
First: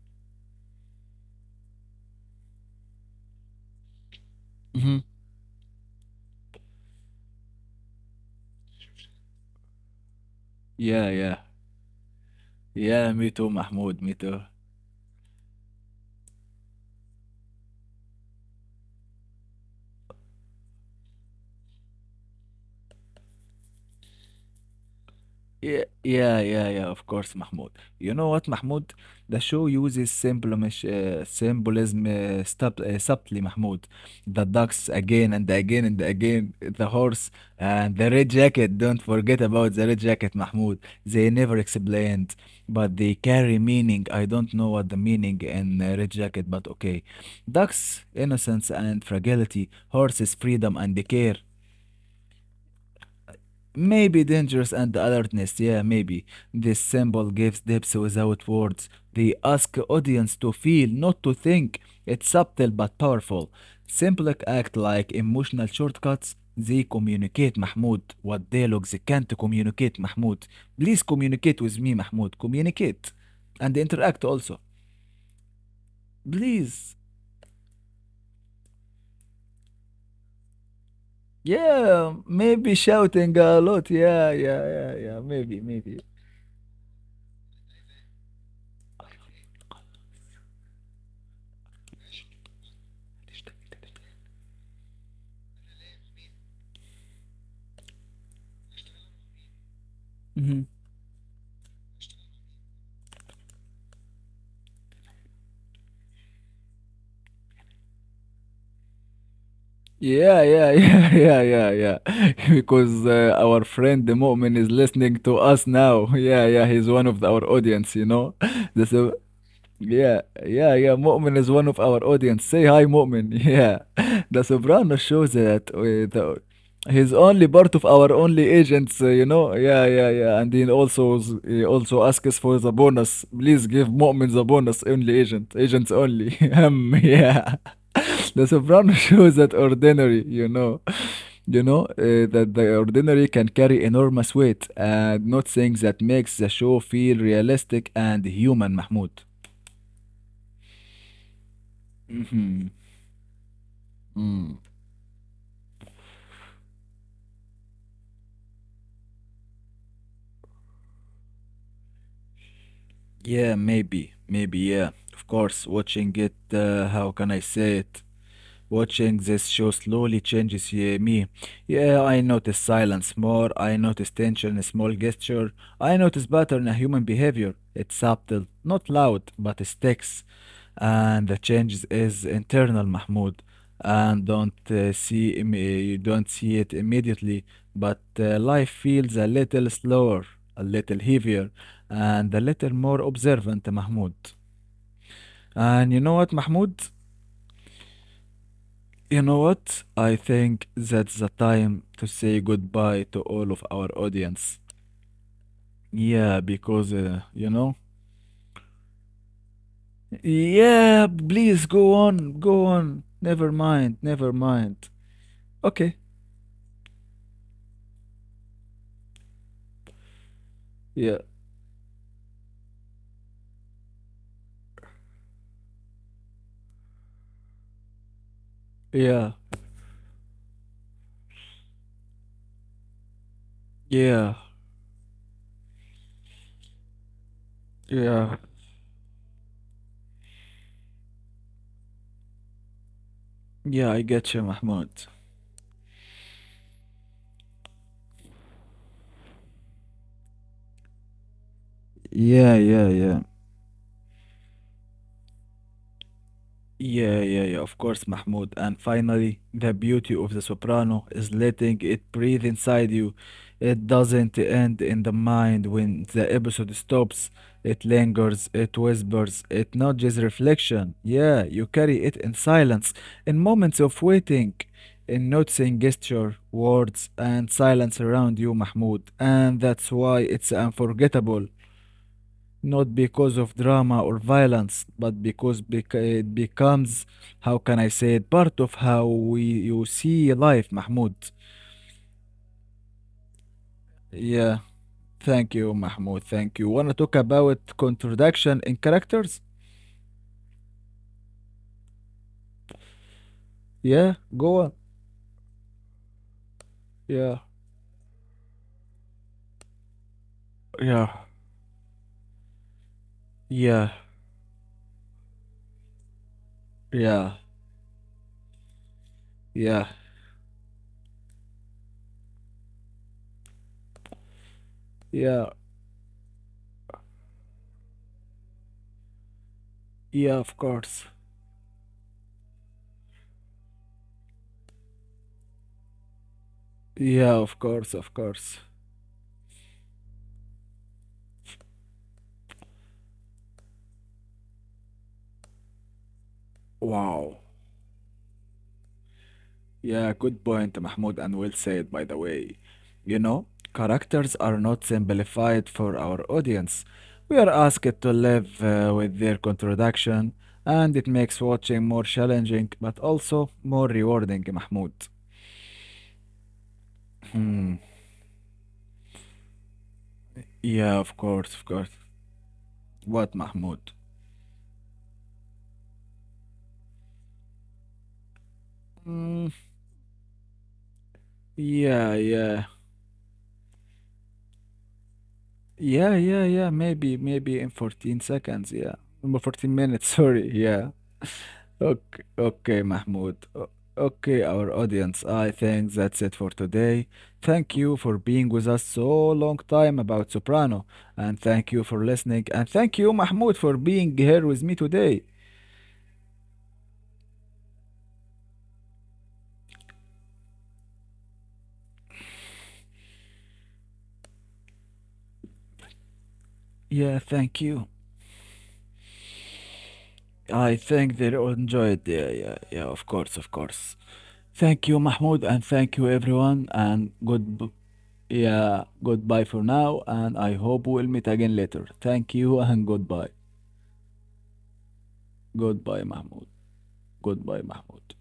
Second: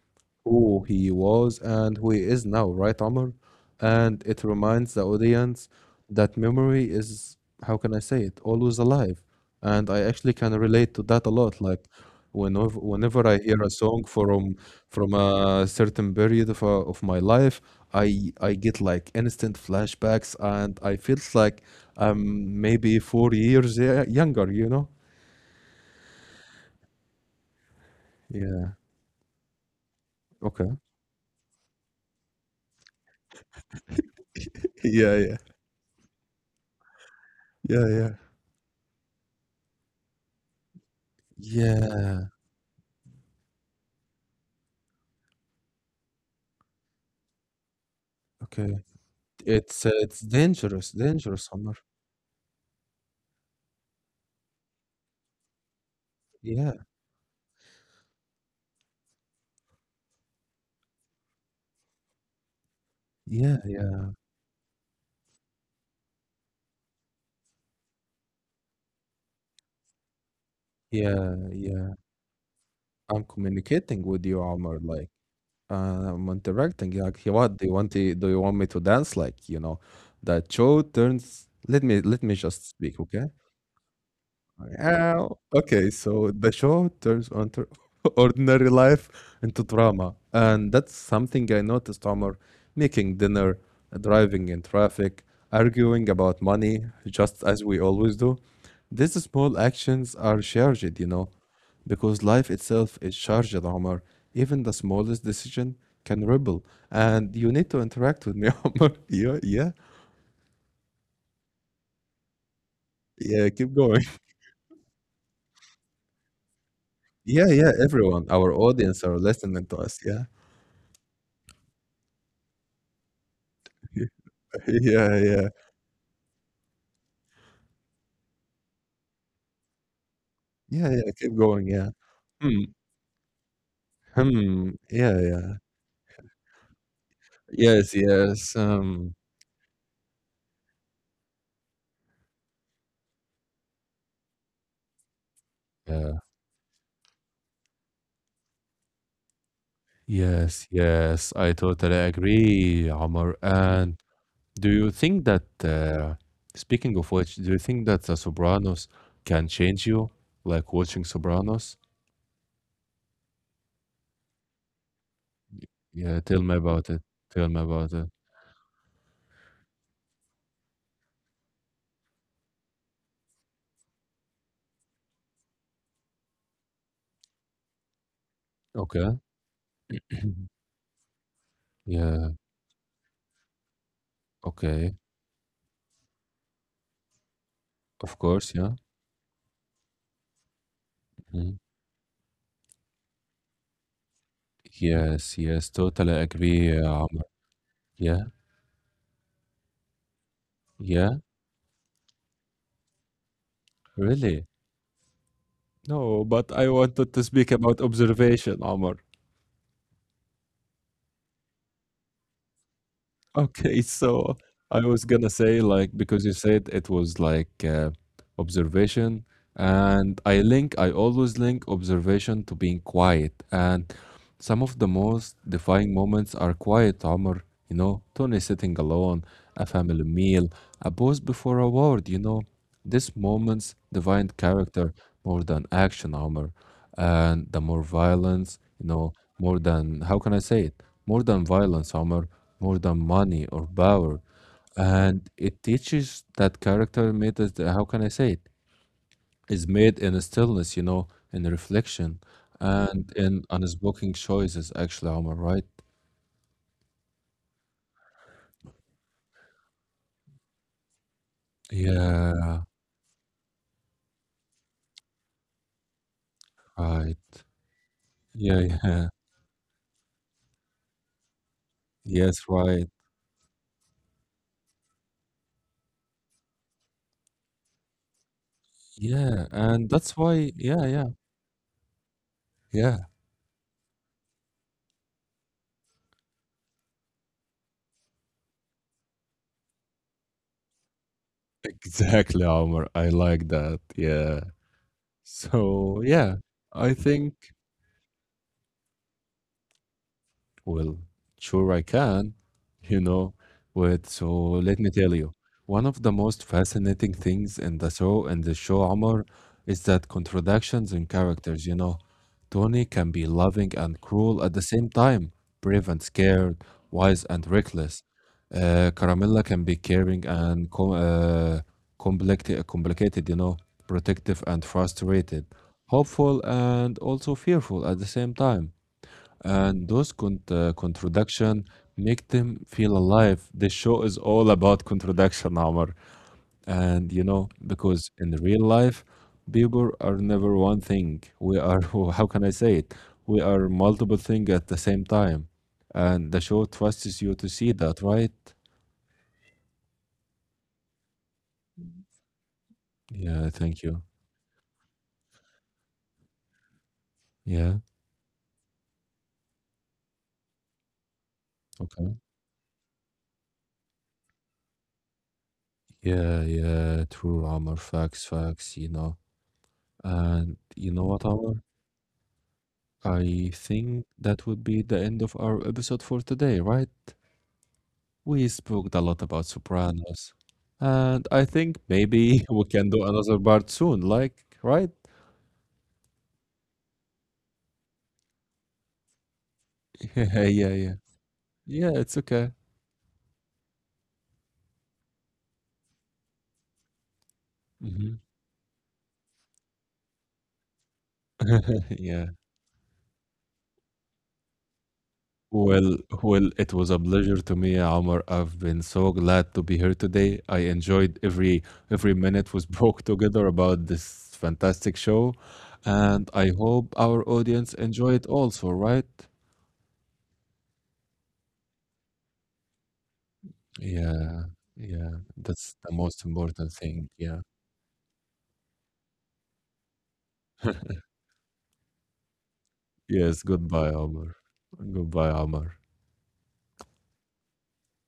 who he was and who he is now, right, Omar? And it reminds
mhm,
the audience that memory is, how can I say it, always alive. And I actually can relate to
yeah,
that a
yeah,
lot. Like whenever
yeah,
whenever
me
I
too,
hear a song
Mahmoud, me too.
from from a certain period of, uh, of my life, I I get like instant flashbacks, and I feels like I'm maybe four years y- younger, you know?
Yeah, yeah, yeah, yeah, of course, Mahmoud. You know what,
Yeah.
Mahmoud? The show uses
Okay.
symbolism, uh, symbolism uh, sub, uh, subtly, Mahmoud. The ducks
Yeah, yeah,
again and again and again, the horse
yeah,
and
yeah.
the red jacket. Don't forget about the red jacket, Mahmoud. They never
Yeah.
explained, but they carry meaning. I don't know what the meaning in uh, red jacket, but okay. Ducks, innocence
Okay.
and fragility.
It's uh, it's
Horses, freedom
dangerous,
and
dangerous,
care.
Omar.
Maybe dangerous and alertness, yeah, maybe.
Yeah.
This symbol gives depth without words. They ask audience to feel, not to think. It's subtle but
Yeah.
powerful.
Yeah.
Simple act like emotional shortcuts. They communicate, Mahmoud, what dialogues can't communicate, Mahmoud. Please
Yeah.
communicate with
Yeah.
me, Mahmoud. Communicate.
I'm
And
communicating with
interact
you,
also.
Omar. Like, uh, I'm interacting.
Please.
Like, "Hey, what do you want? To, do you want me to dance? Like, you know, that show turns. Let me let
Yeah,
me just
maybe
speak, okay?
shouting a lot. Yeah, yeah, yeah,
Uh,
yeah. Maybe,
okay,
maybe.
so the show turns on to ordinary life into drama, and that's something I noticed. Omar making dinner, driving in traffic, arguing about money, just as we always do. These small actions are charged, you know, because life itself is charged, Omar. Even the smallest decision can ripple, and you need to interact with me, Omar. Yeah, yeah,
Yeah, yeah, yeah, yeah, yeah, yeah. Because uh,
yeah. Keep
our
going.
friend the Mu'min is listening to us now. Yeah, yeah, he's one of
Yeah,
our
yeah.
audience, you
Everyone,
know.
our
This
audience, are
is,
listening to us. Yeah.
yeah, yeah, yeah. Mu'min is one of our audience. Say hi, Mu'min. Yeah. The Soprano
Yeah,
shows
yeah.
that uh, the, he's only part of our only agents, uh, you know. Yeah, yeah, yeah. And he
Yeah, yeah,
also
keep
s-
going,
he
yeah.
also asks
Hmm,
for the bonus. Please give Mu'min the
hmm,
bonus
yeah,
only
yeah.
agent, agents only. um, yeah.
Yes, yes,
The Soprano
um,
shows that ordinary, you know. You know, uh, that the ordinary can carry enormous weight and not things that
yeah.
makes the show feel realistic and human, Mahmoud.
Yes, yes, I totally
Hmm.
agree, Omar. And do you think that, uh, speaking of which, do you think that The Sopranos can change you, like watching Sopranos?
Yeah, maybe, maybe, yeah. Of course,
Yeah,
watching
tell
it,
me about
uh,
it.
how can
Tell
I
me
say
about it.
it? Watching this show slowly changes ye- me. Yeah, I notice silence more. I notice tension, in a small gesture. I notice pattern in human behavior. It's subtle, not
Okay.
loud, but it sticks. And the changes
Yeah,
is internal, Mahmoud. And don't
okay.
uh, see im- uh, you don't see it immediately, but
Of
uh,
course,
life
yeah.
feels a little slower, a little
Mhm.
heavier, and a little more observant, Mahmoud.
Yes, yes, totally
And you know what,
agree, Omar.
Mahmoud?
Yeah,
You know what? I think
yeah,
that's the time to say goodbye to all of our
really.
audience.
No, but I
Yeah,
wanted to
because,
speak
uh,
about
you know?
observation, Omar.
Yeah, please go on, go on. Never
Okay,
mind,
so
never
I was
mind.
gonna say like
Okay.
because you said it was like uh, observation, and I link I always
Yeah,
link observation to being quiet and some of the most defining moments are quiet Omar, you know, Tony sitting alone,
yeah,
a family meal, a pause before a word, you know. These moments define
yeah,
character more than action Omar. And the more
yeah.
violence, you know, more than, how can I say it? More than violence Omar, more than money or
Yeah,
power.
I get you, Mahmoud.
And it teaches that character matters, how can I say it? Is made in stillness, you know, in reflection
Yeah, yeah,
and
yeah.
in unspoken choices, actually, Omar, right?
Yeah, yeah, yeah, of course, Mahmoud. And finally, the beauty of the soprano is letting it breathe
Yeah,
inside you. It doesn't end in the mind when the episode stops.
right.
It lingers, it
Yeah, yeah.
whispers, it nudges reflection. Yeah, you carry it in
Yes,
silence,
right.
in moments of waiting, in noticing gesture, words, and silence around you, Mahmoud. And
Yeah,
that's
and
why
that's
it's
why, yeah, yeah,
unforgettable, not
yeah.
because of drama or violence, but because bec- it becomes, how can I say it, part of how we you see life, Mahmoud.
Exactly, Omar. I like that. Yeah.
Yeah, thank you,
So,
Mahmoud.
yeah,
Thank you. Wanna
I
talk
think.
about contradiction in characters?
Well, sure I can, you know.
Yeah,
Wait, so
go on.
let me tell you. One of the most fascinating
Yeah,
things in the show in the show Omar is that contradictions
yeah,
in characters, you know. Tony can be loving
yeah,
and cruel at the same time, brave and scared,
yeah,
wise and reckless. Uh, Caramella can
yeah,
be caring and com uh, complicated, complicated, you know, protective and
yeah,
frustrated, hopeful and also fearful at the same time and those
yeah, of
con uh,
course.
contradiction make them feel alive. The show is all about contradiction, Omar. And
Yeah,
you
of
know,
course, of
because in
course.
real life, people are never one thing. We are, how can I say it? We are multiple things at the same time. And the show
Wow.
trusts you to see that, right?
Yeah, good point, Mahmoud, and well said, by the way. You know,
Yeah, thank you.
characters are not simplified for our audience. We are asked
Yeah,
to live uh, with their contradiction, and it makes watching more
okay.
challenging, but also more rewarding, Mahmoud.
Yeah, yeah, true,
Hmm.
Omar. Facts, facts, you know. And
Yeah,
you
of
know what,
course, of
Omar?
course. What,
I
Mahmoud?
think that would be the end of our episode for today, right? We spoke a lot
Mm,
about Sopranos, and I think
yeah,
maybe
yeah.
we can do another part soon, like, right?
Yeah, yeah, yeah. Maybe, maybe in fourteen seconds, yeah. Number fourteen minutes, sorry,
Yeah, yeah,
yeah.
yeah. Yeah,
Okay,
it's okay.
okay, Mahmoud. O- Okay, our audience, I think that's it for today. Thank you for
Hmm.
being with us so long time about Soprano, and thank you for
Yeah.
listening, and thank you, Mahmoud, for being here with me today.
Well, well, it was a pleasure to me, Omar. I've been so glad to be here today. I enjoyed every every minute we spoke together about this fantastic show, and I hope
Yeah,
our
thank you.
audience enjoy it also, right?
I think they all enjoyed. Yeah, yeah, yeah. Of course, of course.
Yeah,
Thank you,
yeah,
Mahmoud, and
that's
thank
the
you,
most
everyone,
important
and
thing, yeah.
good. Yeah, goodbye for now, and I hope we'll meet again later. Thank you and goodbye.
Yes, goodbye, Omar. Goodbye, Omar.
Goodbye, Mahmoud. Goodbye, Mahmoud.